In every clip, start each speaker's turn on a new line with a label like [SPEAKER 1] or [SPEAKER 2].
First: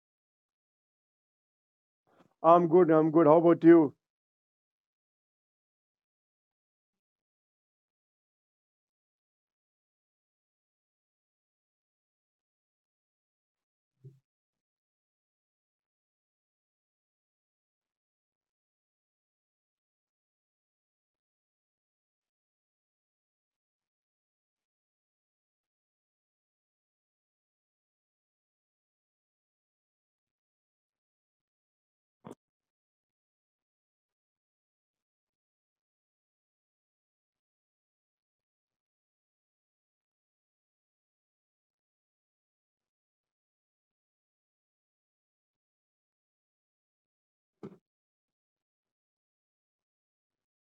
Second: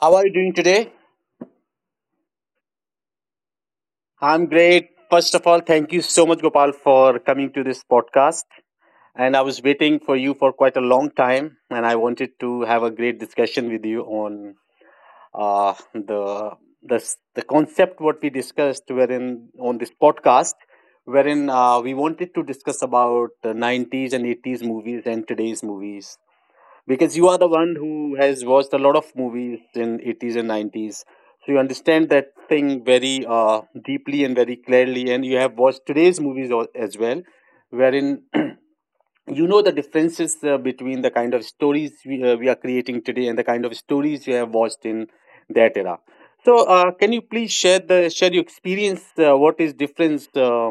[SPEAKER 1] How are you doing today?
[SPEAKER 2] I'm good. I'm good. How about you?
[SPEAKER 1] I'm great. First of all, thank you so much, Gopal, for coming to this podcast. And I was waiting for you for quite a long time, and I wanted to have a great discussion with you on uh, the the concept what we discussed wherein on this podcast, wherein we wanted to discuss about the 90s and 80s movies and today's movies. Because you are the one who has watched a lot of movies in 80s and 90s, so you understand that thing very deeply and very clearly, and you have watched today's movies as well, wherein you know the differences between the kind of stories we are creating today and the kind of stories you have watched in that era. So can you please share the share your experience, what is difference, uh,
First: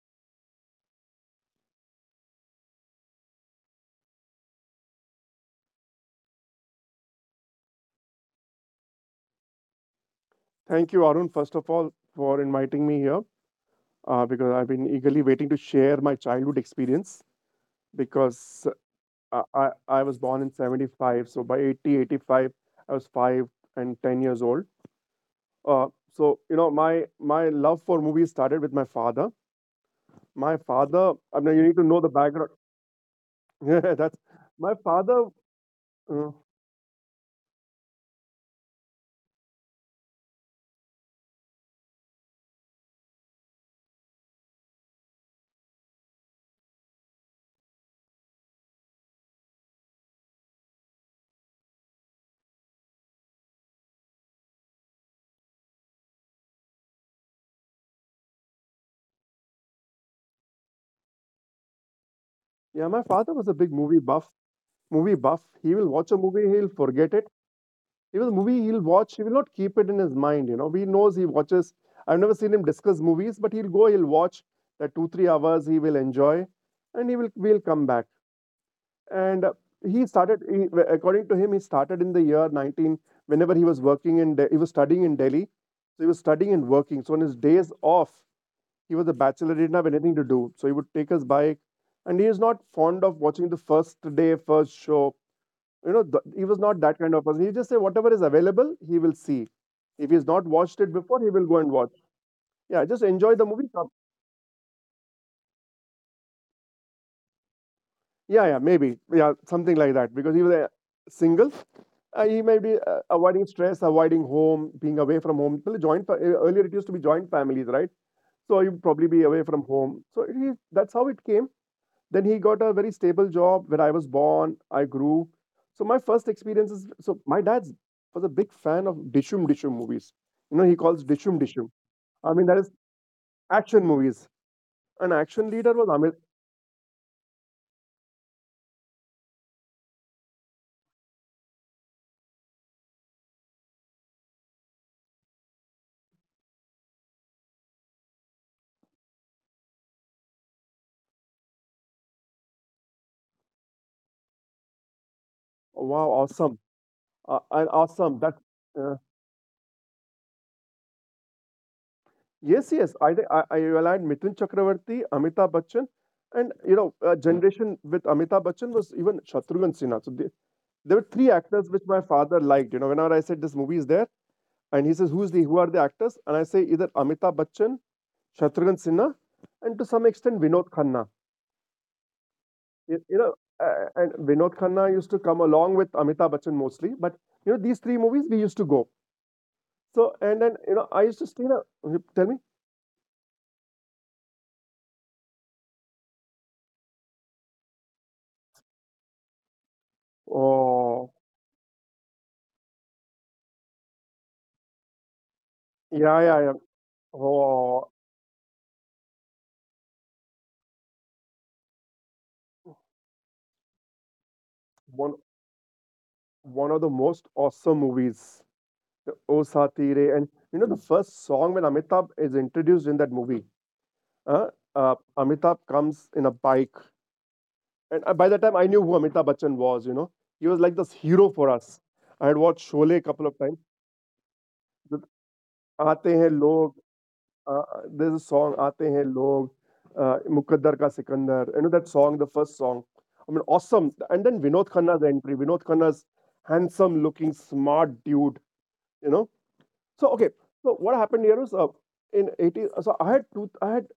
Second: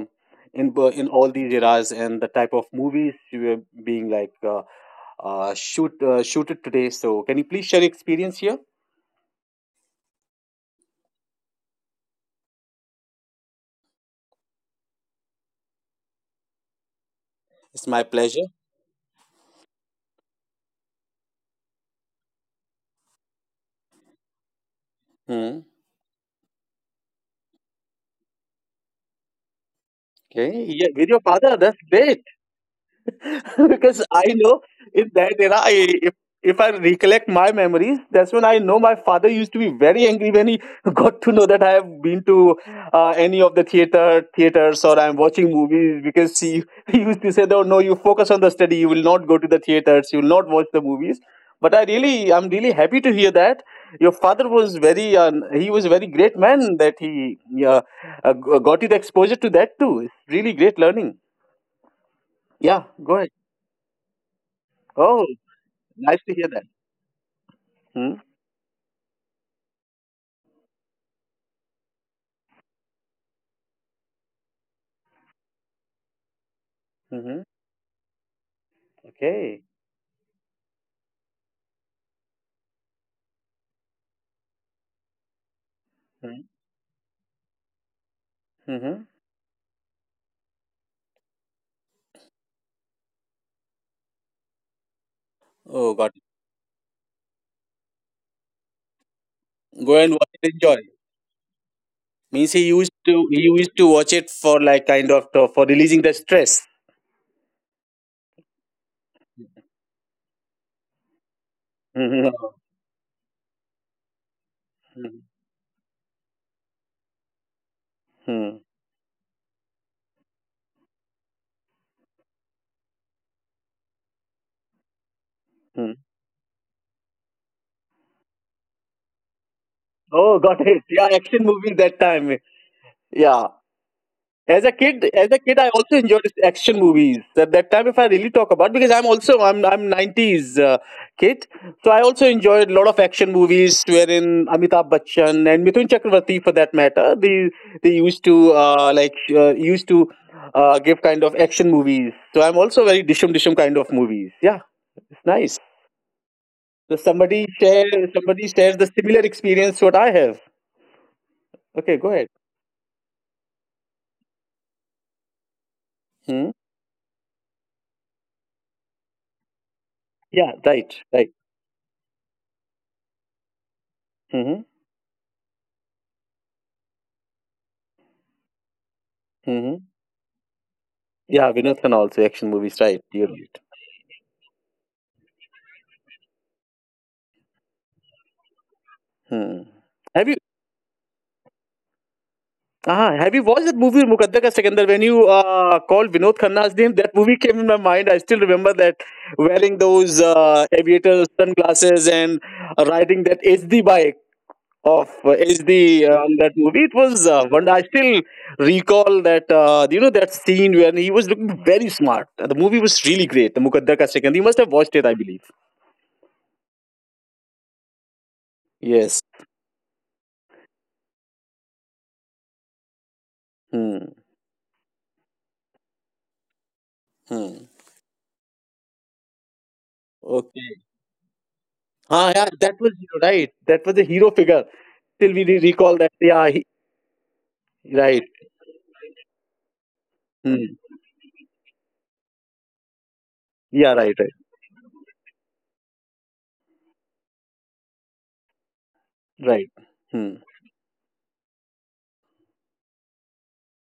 [SPEAKER 1] in bo- in all these eras and the type of movies you are being like shooted today? So can you please share your experience here?
[SPEAKER 2] Thank you, Arun, first of all, for inviting me here because I've been eagerly waiting to share my childhood experience
[SPEAKER 1] It's my pleasure.
[SPEAKER 2] because I was born in 75. So by 80, 85, I was 5 and 10 years old.
[SPEAKER 1] Hmm.
[SPEAKER 2] Uh, so, you know, my love for movies started with my father. My
[SPEAKER 1] Okay, yeah,
[SPEAKER 2] father,
[SPEAKER 1] with
[SPEAKER 2] I
[SPEAKER 1] your
[SPEAKER 2] mean, you
[SPEAKER 1] father,
[SPEAKER 2] need to
[SPEAKER 1] that's
[SPEAKER 2] know the
[SPEAKER 1] great.
[SPEAKER 2] background. Yeah, that's
[SPEAKER 1] Because I
[SPEAKER 2] my
[SPEAKER 1] know
[SPEAKER 2] father.
[SPEAKER 1] in that era,
[SPEAKER 2] Uh,
[SPEAKER 1] if I recollect my memories, that's when I know my father used to be very angry when he got to know that I have been to any of the theaters or I'm watching movies, because he, he used to say, "No, no, you focus on the study. You will not go to the theaters. You will not watch the movies." But I really, I'm really happy to hear that your father was he was a very great man, that he uh, got you the exposure to that too. It's really great learning. Yeah,
[SPEAKER 2] yeah, my
[SPEAKER 1] go ahead.
[SPEAKER 2] father was a big movie buff. Movie
[SPEAKER 1] Oh.
[SPEAKER 2] buff. He will watch
[SPEAKER 1] Nice
[SPEAKER 2] a
[SPEAKER 1] to hear
[SPEAKER 2] movie,
[SPEAKER 1] that.
[SPEAKER 2] he'll forget it. Even the movie he'll watch, he will not keep it in his mind, you know. He knows he watches. I've never seen him discuss movies, but he'll go, he'll watch that 2, 3 hours he will enjoy, and he will
[SPEAKER 1] Mm-hmm.
[SPEAKER 2] will come back. And
[SPEAKER 1] Okay.
[SPEAKER 2] he started, he, according to him, he started in the year 19, whenever he was working in, he was studying in Delhi. So he was studying and working. So on his days off, he was a
[SPEAKER 1] Mm-hmm.
[SPEAKER 2] bachelor, he didn't have anything to do. So he would take his bike, and he is not fond of watching the first day, first show, you know,
[SPEAKER 1] Oh
[SPEAKER 2] he
[SPEAKER 1] God,
[SPEAKER 2] was not that kind of person. He just say whatever is available, he will see. If he's
[SPEAKER 1] go
[SPEAKER 2] not
[SPEAKER 1] and watch
[SPEAKER 2] watched
[SPEAKER 1] it.
[SPEAKER 2] it
[SPEAKER 1] Enjoy.
[SPEAKER 2] before, he will go and watch. Yeah,
[SPEAKER 1] Means
[SPEAKER 2] just enjoy the movie.
[SPEAKER 1] he
[SPEAKER 2] Come.
[SPEAKER 1] used to watch it for like kind of for releasing the stress.
[SPEAKER 2] Yeah, yeah, maybe. Yeah, something like that. Because he was single. He may be
[SPEAKER 1] Mm-hmm.
[SPEAKER 2] avoiding stress, avoiding home, being away from home. Well, earlier it used to be joint families, right? So you probably
[SPEAKER 1] Mm-hmm.
[SPEAKER 2] be away from home. So he, that's how it came. Then he got a very stable job where I was born. I grew. So my first experience is so my dad was a big fan of Dishum Dishum movies. You know, he calls
[SPEAKER 1] Oh, got
[SPEAKER 2] Dishum
[SPEAKER 1] it.
[SPEAKER 2] Dishum.
[SPEAKER 1] Yeah, action
[SPEAKER 2] I
[SPEAKER 1] movie
[SPEAKER 2] mean, that
[SPEAKER 1] that
[SPEAKER 2] is
[SPEAKER 1] time.
[SPEAKER 2] action
[SPEAKER 1] Yeah.
[SPEAKER 2] movies. An action leader was
[SPEAKER 1] As a
[SPEAKER 2] Amit.
[SPEAKER 1] kid, I also enjoyed action movies. At that time, if I really talk about, because I'm 90s kid, so I also enjoyed a lot of action movies wherein Amitabh Bachchan and Mithun Chakravarti, for that matter, they used to used to give kind of action movies. So I'm also very dishum dishum kind of movies. Yeah, it's
[SPEAKER 2] Wow,
[SPEAKER 1] nice.
[SPEAKER 2] awesome.
[SPEAKER 1] So
[SPEAKER 2] And
[SPEAKER 1] somebody
[SPEAKER 2] awesome. That
[SPEAKER 1] share
[SPEAKER 2] uh,
[SPEAKER 1] Somebody shares the similar experience what I have. Okay, go
[SPEAKER 2] yes,
[SPEAKER 1] ahead.
[SPEAKER 2] yes. I, thi- I aligned Mithun Chakravarti, Amitabh Bachchan, and you know,
[SPEAKER 1] Hmm?
[SPEAKER 2] generation with Amitabh Bachchan was even Shatrughan Sinha. So
[SPEAKER 1] Yeah,
[SPEAKER 2] there were three
[SPEAKER 1] right,
[SPEAKER 2] actors
[SPEAKER 1] right.
[SPEAKER 2] which my father liked. You know, whenever I said this movie is there, and he
[SPEAKER 1] Mm-hmm.
[SPEAKER 2] says, "Who are the actors?" And I say either Amitabh Bachchan, Shatrughan Sinha, and to some
[SPEAKER 1] Mm-hmm.
[SPEAKER 2] extent Vinod Khanna.
[SPEAKER 1] Yeah, Vinod Khanna also action
[SPEAKER 2] You, you
[SPEAKER 1] movies,
[SPEAKER 2] know,
[SPEAKER 1] right? You're
[SPEAKER 2] uh,
[SPEAKER 1] right.
[SPEAKER 2] and Vinod Khanna used to come along with Amitabh Bachchan mostly. But you know, these three movies we used to go.
[SPEAKER 1] Hmm.
[SPEAKER 2] So and then you
[SPEAKER 1] Have you
[SPEAKER 2] know, I used to stay. Tell me,
[SPEAKER 1] have you watched that movie Mukadda Ka Sekandar? When you called Vinod Khanna's name, that movie came in my mind. I still remember that wearing those
[SPEAKER 2] oh
[SPEAKER 1] aviator sunglasses and riding that HD bike of uh,
[SPEAKER 2] yeah, yeah,
[SPEAKER 1] HD uh,
[SPEAKER 2] yeah.
[SPEAKER 1] on that movie. It was
[SPEAKER 2] Oh,
[SPEAKER 1] one. I still recall that, you know that scene when he was looking very smart. The movie was really great. The Mukadda Ka Sekandar. You must
[SPEAKER 2] one
[SPEAKER 1] have watched it, I believe.
[SPEAKER 2] one of the most awesome movies, the O
[SPEAKER 1] Yes.
[SPEAKER 2] Saathi Re, and you know the first song when Amitabh is introduced in that movie. Uh,
[SPEAKER 1] Hmm.
[SPEAKER 2] Amitabh comes in a bike. And
[SPEAKER 1] Hmm.
[SPEAKER 2] by the time I knew who Amitabh Bachchan was, you know, he was like this hero
[SPEAKER 1] Okay.
[SPEAKER 2] for us. I had watched
[SPEAKER 1] Ah,
[SPEAKER 2] Sholay
[SPEAKER 1] yeah,
[SPEAKER 2] a couple
[SPEAKER 1] that
[SPEAKER 2] of
[SPEAKER 1] was
[SPEAKER 2] times.
[SPEAKER 1] right. That was a hero
[SPEAKER 2] The
[SPEAKER 1] figure. Till we
[SPEAKER 2] Aate
[SPEAKER 1] recall that,
[SPEAKER 2] Hain
[SPEAKER 1] yeah,
[SPEAKER 2] Log,
[SPEAKER 1] he,
[SPEAKER 2] uh, there's a
[SPEAKER 1] right.
[SPEAKER 2] song, Aate Hain Log,
[SPEAKER 1] Hmm.
[SPEAKER 2] Mukaddar Ka Sikandar. You know that song, the first song. I mean, awesome.
[SPEAKER 1] Yeah, right,
[SPEAKER 2] And
[SPEAKER 1] right,
[SPEAKER 2] then Vinod Khanna's entry, Vinod Khanna's handsome looking, smart dude, you know.
[SPEAKER 1] right.
[SPEAKER 2] So, okay.
[SPEAKER 1] Hmm.
[SPEAKER 2] So what happened here was in 80, so I had two,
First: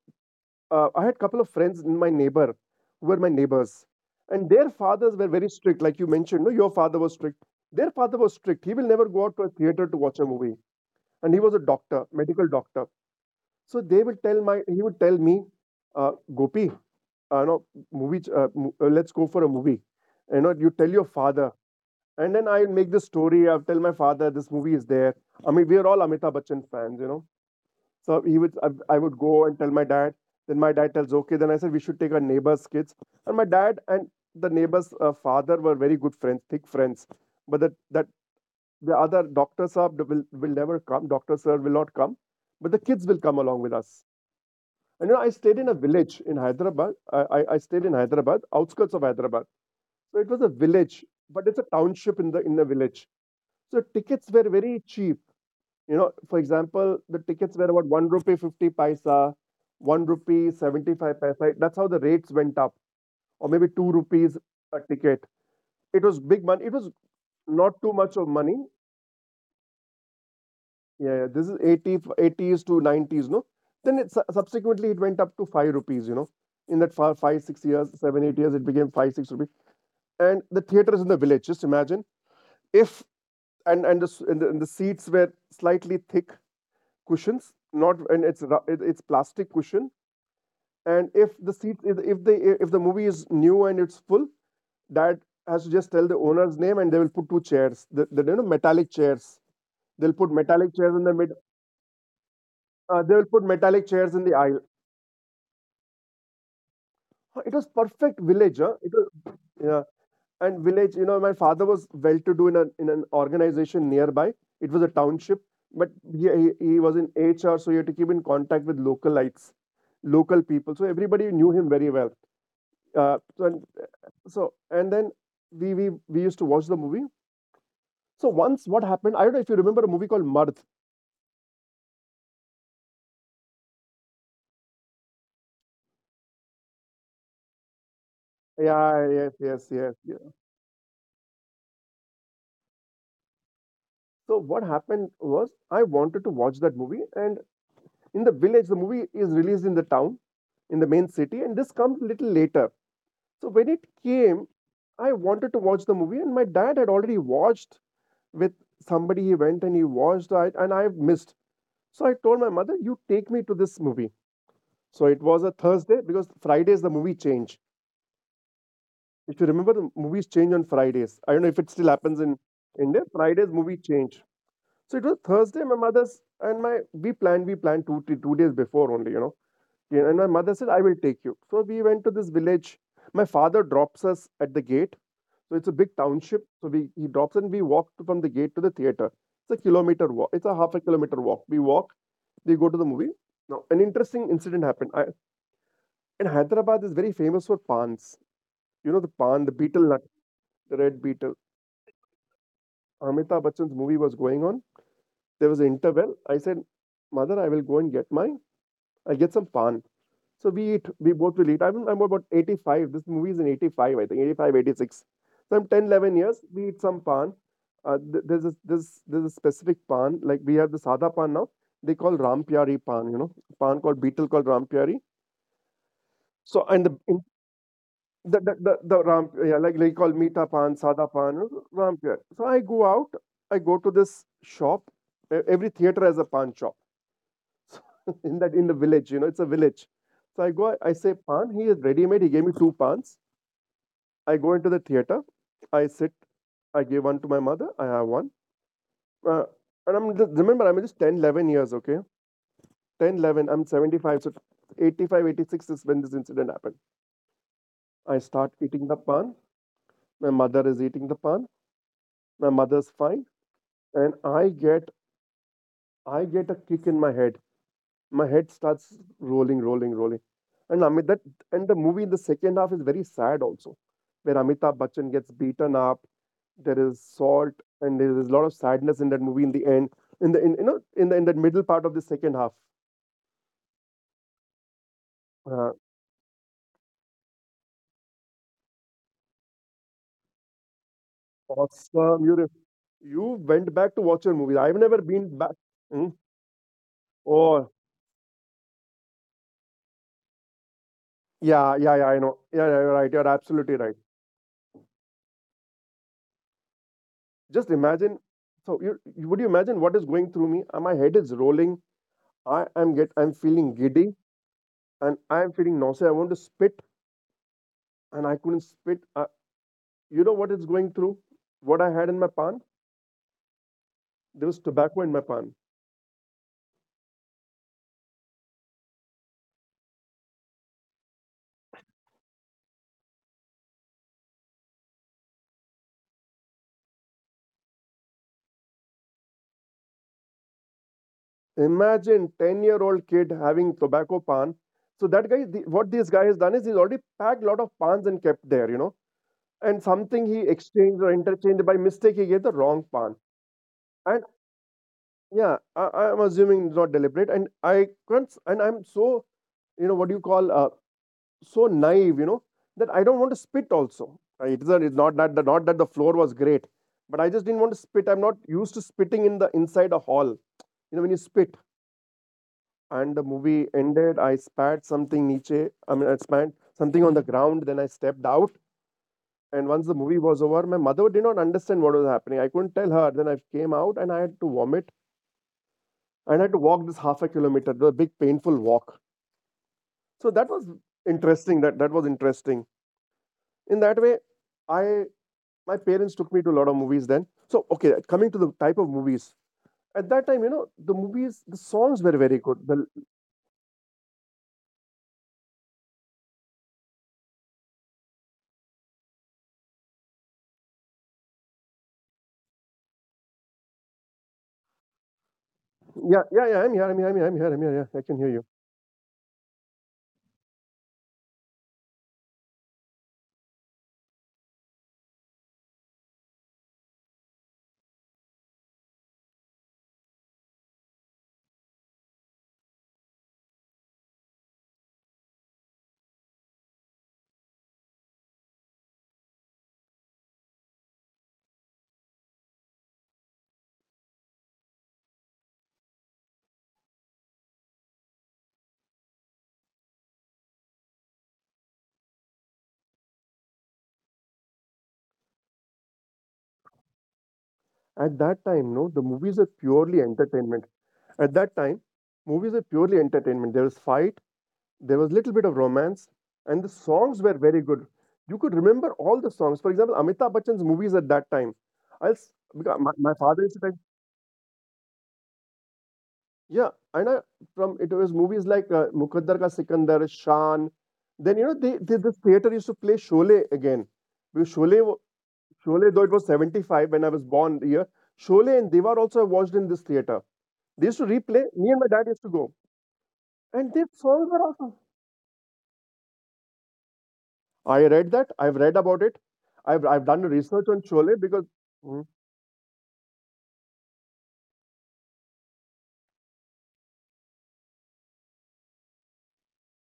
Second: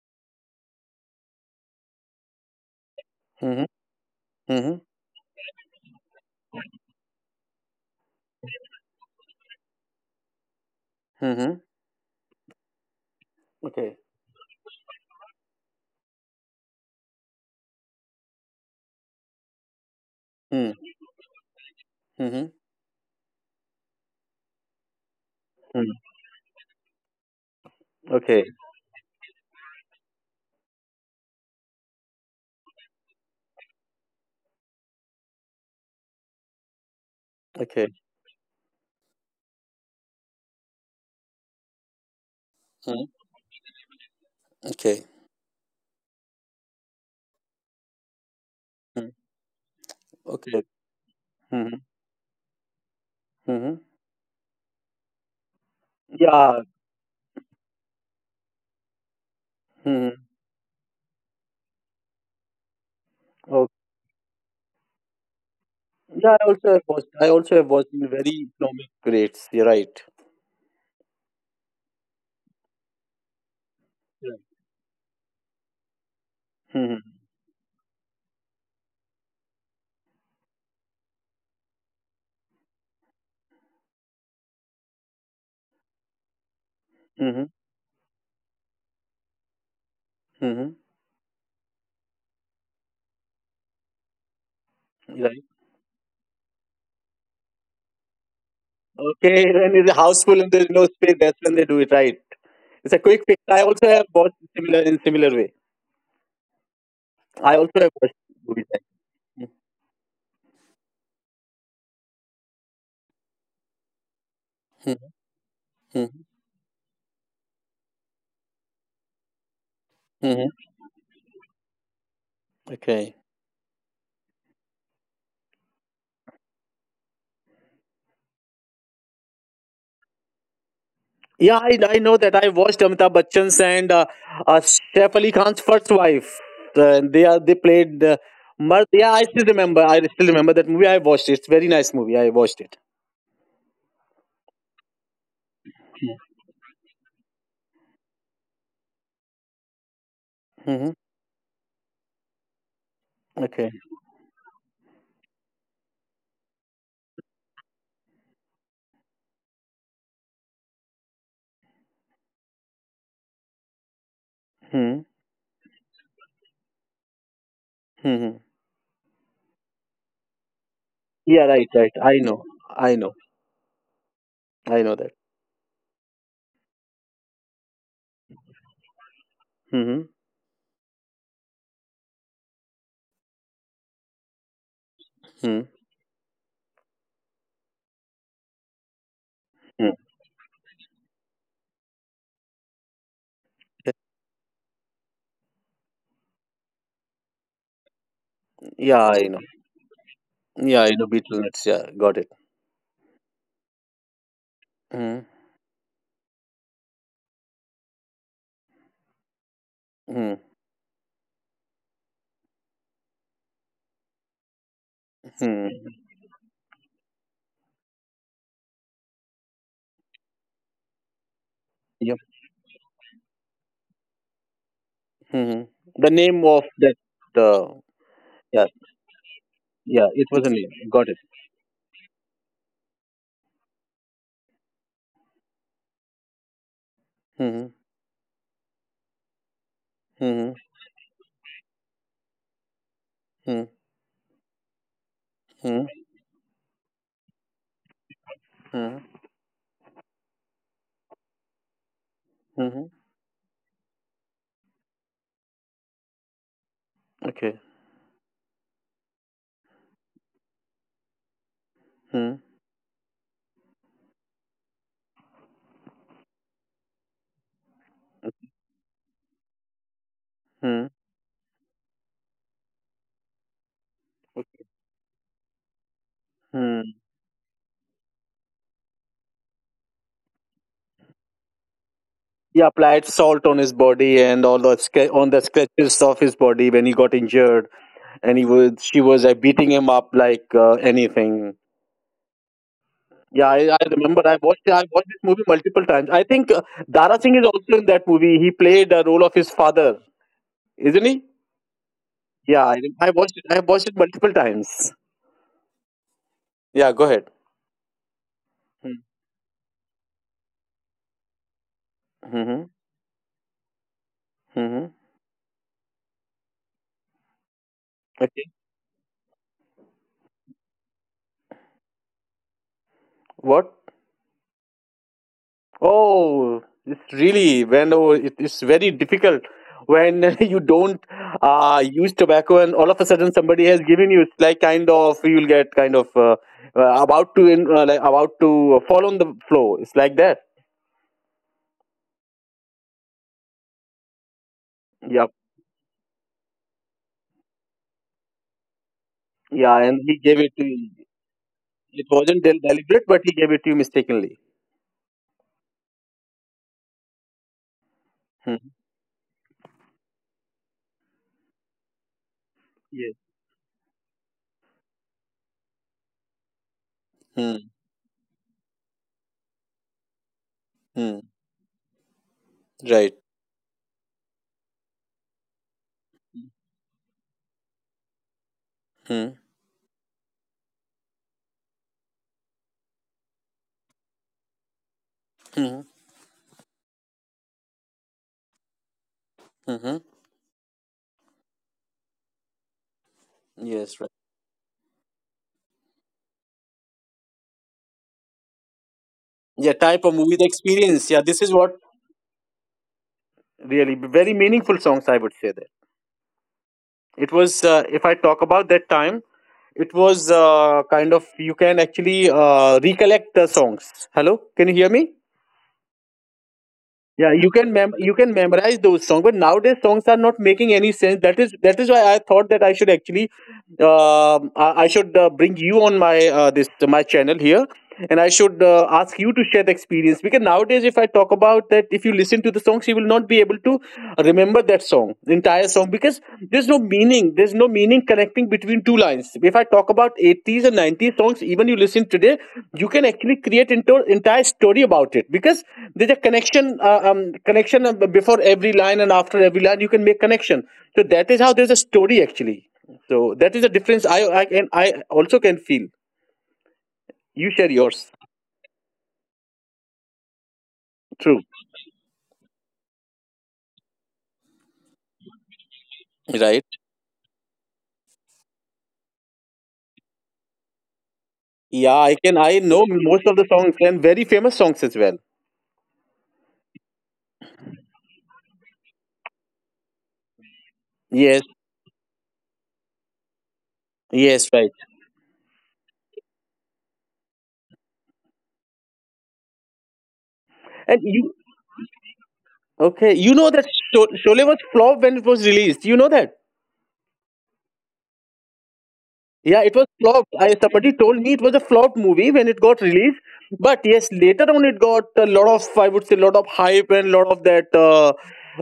[SPEAKER 2] I had a couple of friends in my neighbor who were my
[SPEAKER 1] Hmm.
[SPEAKER 2] neighbors, and their
[SPEAKER 1] Hmm.
[SPEAKER 2] fathers were very strict. Like you mentioned, no, your father was strict. Their father was strict. He will never go out to a theater to watch a movie, and he was a
[SPEAKER 1] Hmm.
[SPEAKER 2] doctor, medical doctor. So they will
[SPEAKER 1] Okay.
[SPEAKER 2] tell my he would tell me, Gopi, no movie, let's go for a movie. You know, you tell
[SPEAKER 1] Hmm.
[SPEAKER 2] your father, and then I
[SPEAKER 1] Hmm.
[SPEAKER 2] make the story. I will tell my father this movie is there. I mean, we are all
[SPEAKER 1] Hmm.
[SPEAKER 2] Amitabh Bachchan fans, you know. So he would, I,
[SPEAKER 1] Okay.
[SPEAKER 2] I would go and tell my dad. Then my dad tells, okay. Then I said we should take our neighbor's kids. And my dad and the neighbor's father were very good friends, thick friends. But that
[SPEAKER 1] Okay.
[SPEAKER 2] the other doctor sir will never come. Doctor sir will not come. But the kids will come
[SPEAKER 1] Hmm.
[SPEAKER 2] along with us. And you know, I
[SPEAKER 1] Okay.
[SPEAKER 2] stayed in a village in Hyderabad. I stayed in Hyderabad, outskirts of Hyderabad.
[SPEAKER 1] Hmm.
[SPEAKER 2] So it was a village,
[SPEAKER 1] Okay.
[SPEAKER 2] but it's a township
[SPEAKER 1] Hmm.
[SPEAKER 2] in the village. So
[SPEAKER 1] Hmm.
[SPEAKER 2] tickets were very cheap. You know, for example,
[SPEAKER 1] Yeah.
[SPEAKER 2] the tickets were about 1 rupee 50 paisa, 1 rupee
[SPEAKER 1] Hmm.
[SPEAKER 2] 75 paisa, right? That's how the rates went up, or maybe 2
[SPEAKER 1] Oh,
[SPEAKER 2] rupees a ticket. It was big money. It was
[SPEAKER 1] yeah. I also have watched.
[SPEAKER 2] not
[SPEAKER 1] I
[SPEAKER 2] too
[SPEAKER 1] also
[SPEAKER 2] much
[SPEAKER 1] have
[SPEAKER 2] of
[SPEAKER 1] watched
[SPEAKER 2] money.
[SPEAKER 1] in very economic rates. You're right.
[SPEAKER 2] Yeah, yeah. This is eighty-eighties to 90s, no? Then it, subsequently,
[SPEAKER 1] Yeah.
[SPEAKER 2] it went up to 5 rupees, you know. In that far, 5, 6
[SPEAKER 1] Hmm.
[SPEAKER 2] years, 7, 8 years, it became 5, 6 rupees. And the theater is in the village. Just imagine if, and, the, s- and the seats were slightly thick cushions,
[SPEAKER 1] Hmm.
[SPEAKER 2] not, and it's plastic cushion. And
[SPEAKER 1] Hmm.
[SPEAKER 2] if the seat if the movie is new and it's full, that has to just
[SPEAKER 1] Right.
[SPEAKER 2] tell the owner's name and they will put two chairs, the metallic chairs.
[SPEAKER 1] Okay.
[SPEAKER 2] They'll
[SPEAKER 1] When
[SPEAKER 2] put
[SPEAKER 1] it's a
[SPEAKER 2] metallic
[SPEAKER 1] house full
[SPEAKER 2] chairs in
[SPEAKER 1] and
[SPEAKER 2] the
[SPEAKER 1] there's
[SPEAKER 2] mid,
[SPEAKER 1] no space, that's when they do it, right.
[SPEAKER 2] they will put
[SPEAKER 1] It's a quick
[SPEAKER 2] metallic
[SPEAKER 1] fix.
[SPEAKER 2] chairs
[SPEAKER 1] I
[SPEAKER 2] in the
[SPEAKER 1] also have
[SPEAKER 2] aisle.
[SPEAKER 1] watched similar in similar way.
[SPEAKER 2] Huh, it was
[SPEAKER 1] I
[SPEAKER 2] perfect
[SPEAKER 1] also have
[SPEAKER 2] village,
[SPEAKER 1] watched
[SPEAKER 2] huh? It was,
[SPEAKER 1] movies. Like-
[SPEAKER 2] yeah. And village, you know, my father was well to do in an organization nearby. It was a township,
[SPEAKER 1] Mhm,
[SPEAKER 2] but he, he,
[SPEAKER 1] mhm,
[SPEAKER 2] he was in HR, so he had to keep in contact with localites, local people, so
[SPEAKER 1] mhm.
[SPEAKER 2] everybody knew him very well. So
[SPEAKER 1] Okay.
[SPEAKER 2] So and then we used to watch the movie. So once what happened, I don't know if you remember a movie called Marth.
[SPEAKER 1] Yeah, I know that. I watched Amitabh Bachchan's and Saif Ali Khan's first wife. They are they played.
[SPEAKER 2] Yeah, yes,
[SPEAKER 1] Mard.
[SPEAKER 2] yes,
[SPEAKER 1] Yeah, I
[SPEAKER 2] yes,
[SPEAKER 1] still
[SPEAKER 2] yeah.
[SPEAKER 1] remember. I still remember that movie. I watched it. It's very nice movie. I watched it.
[SPEAKER 2] So what happened was I wanted to watch that movie, and in the village, the movie is released in the town, in the main city,
[SPEAKER 1] Hmm.
[SPEAKER 2] and this comes little later. So when it
[SPEAKER 1] Okay.
[SPEAKER 2] came, I wanted to watch the movie, and my dad had already watched with somebody. He went and he watched, it, and I missed. So I told my mother, "You take me to this movie." So it was a Thursday because Fridays the movie changed.
[SPEAKER 1] Mm-hmm.
[SPEAKER 2] If you remember, the movies change on Fridays. I don't know if it
[SPEAKER 1] Yeah,
[SPEAKER 2] still
[SPEAKER 1] right,
[SPEAKER 2] happens
[SPEAKER 1] right.
[SPEAKER 2] in
[SPEAKER 1] I know.
[SPEAKER 2] India.
[SPEAKER 1] I know.
[SPEAKER 2] Fridays movie change. So it
[SPEAKER 1] I
[SPEAKER 2] was
[SPEAKER 1] know that.
[SPEAKER 2] Thursday. My mother's and my we planned two to two days before only, you know. Yeah, and my
[SPEAKER 1] Hmm.
[SPEAKER 2] mother said, "I will take you." So we went to this village. My father drops us at the gate. So it's a big
[SPEAKER 1] Hmm.
[SPEAKER 2] township. So we he drops and we walk from the gate to the theater. It's a kilometer walk. It's a half a kilometer walk. We walk. We go to the movie. Now an interesting incident happened. And Hyderabad is very famous for pans. You know the pan,
[SPEAKER 1] Yeah,
[SPEAKER 2] the
[SPEAKER 1] I know.
[SPEAKER 2] beetle nut, the red
[SPEAKER 1] Yeah, I
[SPEAKER 2] beetle.
[SPEAKER 1] know. Beetle nuts. Yeah, got it.
[SPEAKER 2] Amitabh Bachchan's movie was going on. There
[SPEAKER 1] Mm-hmm.
[SPEAKER 2] was an interval. I said, "Mother, I will go and get my, I'll get some pan." So we eat. We both will eat. I'm about 85. This movie is in 85, I think 85, 86. So I'm 10,
[SPEAKER 1] Hmm.
[SPEAKER 2] 11 years. We eat some pan. There's a, this there's a specific pan like we have the sada pan now. They call
[SPEAKER 1] Yep.
[SPEAKER 2] Rampiari pan. You know, pan called beetle called Rampiari.
[SPEAKER 1] Hmm. The
[SPEAKER 2] So
[SPEAKER 1] name
[SPEAKER 2] and the,
[SPEAKER 1] of
[SPEAKER 2] in
[SPEAKER 1] that. Uh,
[SPEAKER 2] the
[SPEAKER 1] yeah.
[SPEAKER 2] ram, yeah, like they call meeta
[SPEAKER 1] Yeah. It
[SPEAKER 2] pan
[SPEAKER 1] was a
[SPEAKER 2] sada
[SPEAKER 1] name.
[SPEAKER 2] pan
[SPEAKER 1] Got it.
[SPEAKER 2] ram pyar. So I go out, I go to this shop. Every theater has a pan shop.
[SPEAKER 1] Hmm.
[SPEAKER 2] In that, in the village, you know, it's a village, so I go, I
[SPEAKER 1] Hmm.
[SPEAKER 2] say pan. He is ready made, he gave me two pans.
[SPEAKER 1] Hmm.
[SPEAKER 2] I go into the theater, I sit,
[SPEAKER 1] Hmm.
[SPEAKER 2] I give one to my mother, I have one.
[SPEAKER 1] Hmm.
[SPEAKER 2] uh, and remember I'm just 10, 11 years, okay, 10,
[SPEAKER 1] Hmm.
[SPEAKER 2] 11, I'm 75, so 85, 86 is when this incident happened. I
[SPEAKER 1] Okay.
[SPEAKER 2] start eating the pan, my mother is eating the pan, my mother's
[SPEAKER 1] Hmm.
[SPEAKER 2] fine, and I get a kick in my head. My head starts rolling, rolling, rolling, and amit that
[SPEAKER 1] Hmm.
[SPEAKER 2] and the movie in the second half is very sad also, where Amitabh Bachchan gets beaten up. There is salt,
[SPEAKER 1] Hmm.
[SPEAKER 2] and there is a lot of sadness in that movie in the end, in the in you know in the in that middle part of the second half.
[SPEAKER 1] He applied salt on his body and all the
[SPEAKER 2] uh,
[SPEAKER 1] on the scratches of his body when he got injured, and he was she was beating him up like
[SPEAKER 2] Awesome,
[SPEAKER 1] anything.
[SPEAKER 2] you went back to watch your
[SPEAKER 1] Yeah,
[SPEAKER 2] movie. I've
[SPEAKER 1] I
[SPEAKER 2] never
[SPEAKER 1] remember.
[SPEAKER 2] been back.
[SPEAKER 1] I watched
[SPEAKER 2] Hmm?
[SPEAKER 1] this movie multiple times. I think
[SPEAKER 2] Oh,
[SPEAKER 1] Dara Singh is also in that movie. He played the role of his father,
[SPEAKER 2] yeah, yeah,
[SPEAKER 1] isn't
[SPEAKER 2] yeah,
[SPEAKER 1] he?
[SPEAKER 2] I know, yeah, yeah, you're right, you're
[SPEAKER 1] Yeah,
[SPEAKER 2] absolutely right.
[SPEAKER 1] I watched it. I watched it multiple times.
[SPEAKER 2] Just
[SPEAKER 1] Yeah, go
[SPEAKER 2] imagine.
[SPEAKER 1] ahead.
[SPEAKER 2] So, would you imagine what is going through me? My head is rolling. I am get. I'm
[SPEAKER 1] Mm-hmm.
[SPEAKER 2] feeling giddy, and I am feeling
[SPEAKER 1] Mm-hmm.
[SPEAKER 2] nauseous. I want to spit, and I couldn't spit. Uh,
[SPEAKER 1] Okay.
[SPEAKER 2] you know what is going through? What I had in my pan? There was
[SPEAKER 1] What?
[SPEAKER 2] tobacco in my pan.
[SPEAKER 1] Oh, it's really when oh, it's very difficult when you don't use tobacco and all of a sudden somebody has given you. It's like kind of you'll get kind of about to like about to fall on the floor. It's like that.
[SPEAKER 2] Imagine 10-year-old kid having tobacco pan. So that guy,
[SPEAKER 1] Yeah.
[SPEAKER 2] what this guy has done is he's already packed lot of pans and kept there. You know, and something
[SPEAKER 1] Yeah,
[SPEAKER 2] he
[SPEAKER 1] and he gave
[SPEAKER 2] exchanged
[SPEAKER 1] it
[SPEAKER 2] or
[SPEAKER 1] to you.
[SPEAKER 2] interchanged by mistake he gave the
[SPEAKER 1] It
[SPEAKER 2] wrong
[SPEAKER 1] wasn't
[SPEAKER 2] pan
[SPEAKER 1] deliberate, but he gave it to
[SPEAKER 2] and
[SPEAKER 1] you mistakenly.
[SPEAKER 2] yeah, I'm assuming it's not deliberate, and I can't, and I'm
[SPEAKER 1] Hmm.
[SPEAKER 2] so you know what do you call so naive, that I don't want to spit.
[SPEAKER 1] Yes.
[SPEAKER 2] Also, it's not that the floor was great, but I just didn't want to spit. I'm
[SPEAKER 1] Hmm.
[SPEAKER 2] not used to spitting in the inside a hall. You know, when you spit,
[SPEAKER 1] Hmm.
[SPEAKER 2] and the
[SPEAKER 1] Right.
[SPEAKER 2] movie ended, I spat something niche. I mean, I spat something on the ground. Then I stepped out, and
[SPEAKER 1] Hmm.
[SPEAKER 2] once the movie was over, my mother did not understand what was happening. I couldn't tell her. Then I came out, and I had to vomit.
[SPEAKER 1] Hmm.
[SPEAKER 2] And I had to walk this half a kilometer, the big painful walk. So that
[SPEAKER 1] Mm-hmm.
[SPEAKER 2] was interesting. That was interesting. In that way,
[SPEAKER 1] Yes, right.
[SPEAKER 2] I my parents took me to a lot of movies then. So okay, coming to the type of movies. At
[SPEAKER 1] Yeah,
[SPEAKER 2] that time, you
[SPEAKER 1] type of
[SPEAKER 2] know,
[SPEAKER 1] movie,
[SPEAKER 2] the
[SPEAKER 1] the
[SPEAKER 2] movies, the
[SPEAKER 1] experience. Yeah, this
[SPEAKER 2] songs
[SPEAKER 1] is
[SPEAKER 2] were
[SPEAKER 1] what
[SPEAKER 2] very good. The,
[SPEAKER 1] really very meaningful songs I would say that. It was, if I talk about that time, it was kind of you can actually recollect the songs. Hello, can you hear me?
[SPEAKER 2] yeah, yeah, yeah, I'm here, I'm here, I'm here, I'm here, I'm here,
[SPEAKER 1] Yeah,
[SPEAKER 2] yeah, I
[SPEAKER 1] you
[SPEAKER 2] can hear
[SPEAKER 1] can
[SPEAKER 2] you.
[SPEAKER 1] you can memorize those songs, but nowadays songs are not making any sense. That is why I thought that I should actually I should bring you on my this my channel here, and I should ask you to share the experience because nowadays, if I talk about that, if you listen to the song, she will not be able to remember that song, the entire song, because there's no meaning. There's no meaning connecting between two lines. If I talk about 80s and 90s songs, even you listen today, you can actually create into entire story about it because there's a connection, connection before every line and after every line, you can make connection. So that is how there's a story actually. So that is the difference. I also can feel.
[SPEAKER 2] At that time,
[SPEAKER 1] You
[SPEAKER 2] no,
[SPEAKER 1] share
[SPEAKER 2] the
[SPEAKER 1] yours.
[SPEAKER 2] movies are purely entertainment. At that time, movies are
[SPEAKER 1] True.
[SPEAKER 2] purely entertainment. There was fight, there was little bit of romance, and the songs were very good.
[SPEAKER 1] Right?
[SPEAKER 2] You could remember all the songs. For example, Amitabh Bachchan's movies at that time. I'll, s- because my
[SPEAKER 1] Yeah,
[SPEAKER 2] father used
[SPEAKER 1] I
[SPEAKER 2] to
[SPEAKER 1] can.
[SPEAKER 2] tell
[SPEAKER 1] I know most of the songs and very famous songs as well.
[SPEAKER 2] yeah, and from it was movies like Muqaddar Ka Sikandar, Shaan. Then you know they this theater used to
[SPEAKER 1] Yes,
[SPEAKER 2] play Sholay again. Because Sholay
[SPEAKER 1] yes,
[SPEAKER 2] though it
[SPEAKER 1] right.
[SPEAKER 2] was 75 when I was born here, Sholay and Diwar also I watched in this theater. They used to replay. Me and my dad used to go,
[SPEAKER 1] And you
[SPEAKER 2] and their songs were
[SPEAKER 1] okay?
[SPEAKER 2] awesome.
[SPEAKER 1] You know that Sholay was flop when it was released. You know
[SPEAKER 2] I
[SPEAKER 1] that.
[SPEAKER 2] read that. I've read about it. I've done research on
[SPEAKER 1] Yeah,
[SPEAKER 2] Sholay
[SPEAKER 1] it was
[SPEAKER 2] because
[SPEAKER 1] flopped. I
[SPEAKER 2] mm,
[SPEAKER 1] somebody told me it was a flop movie when it got released. But yes, later on it got a lot of I would say lot of hype and lot of that uh,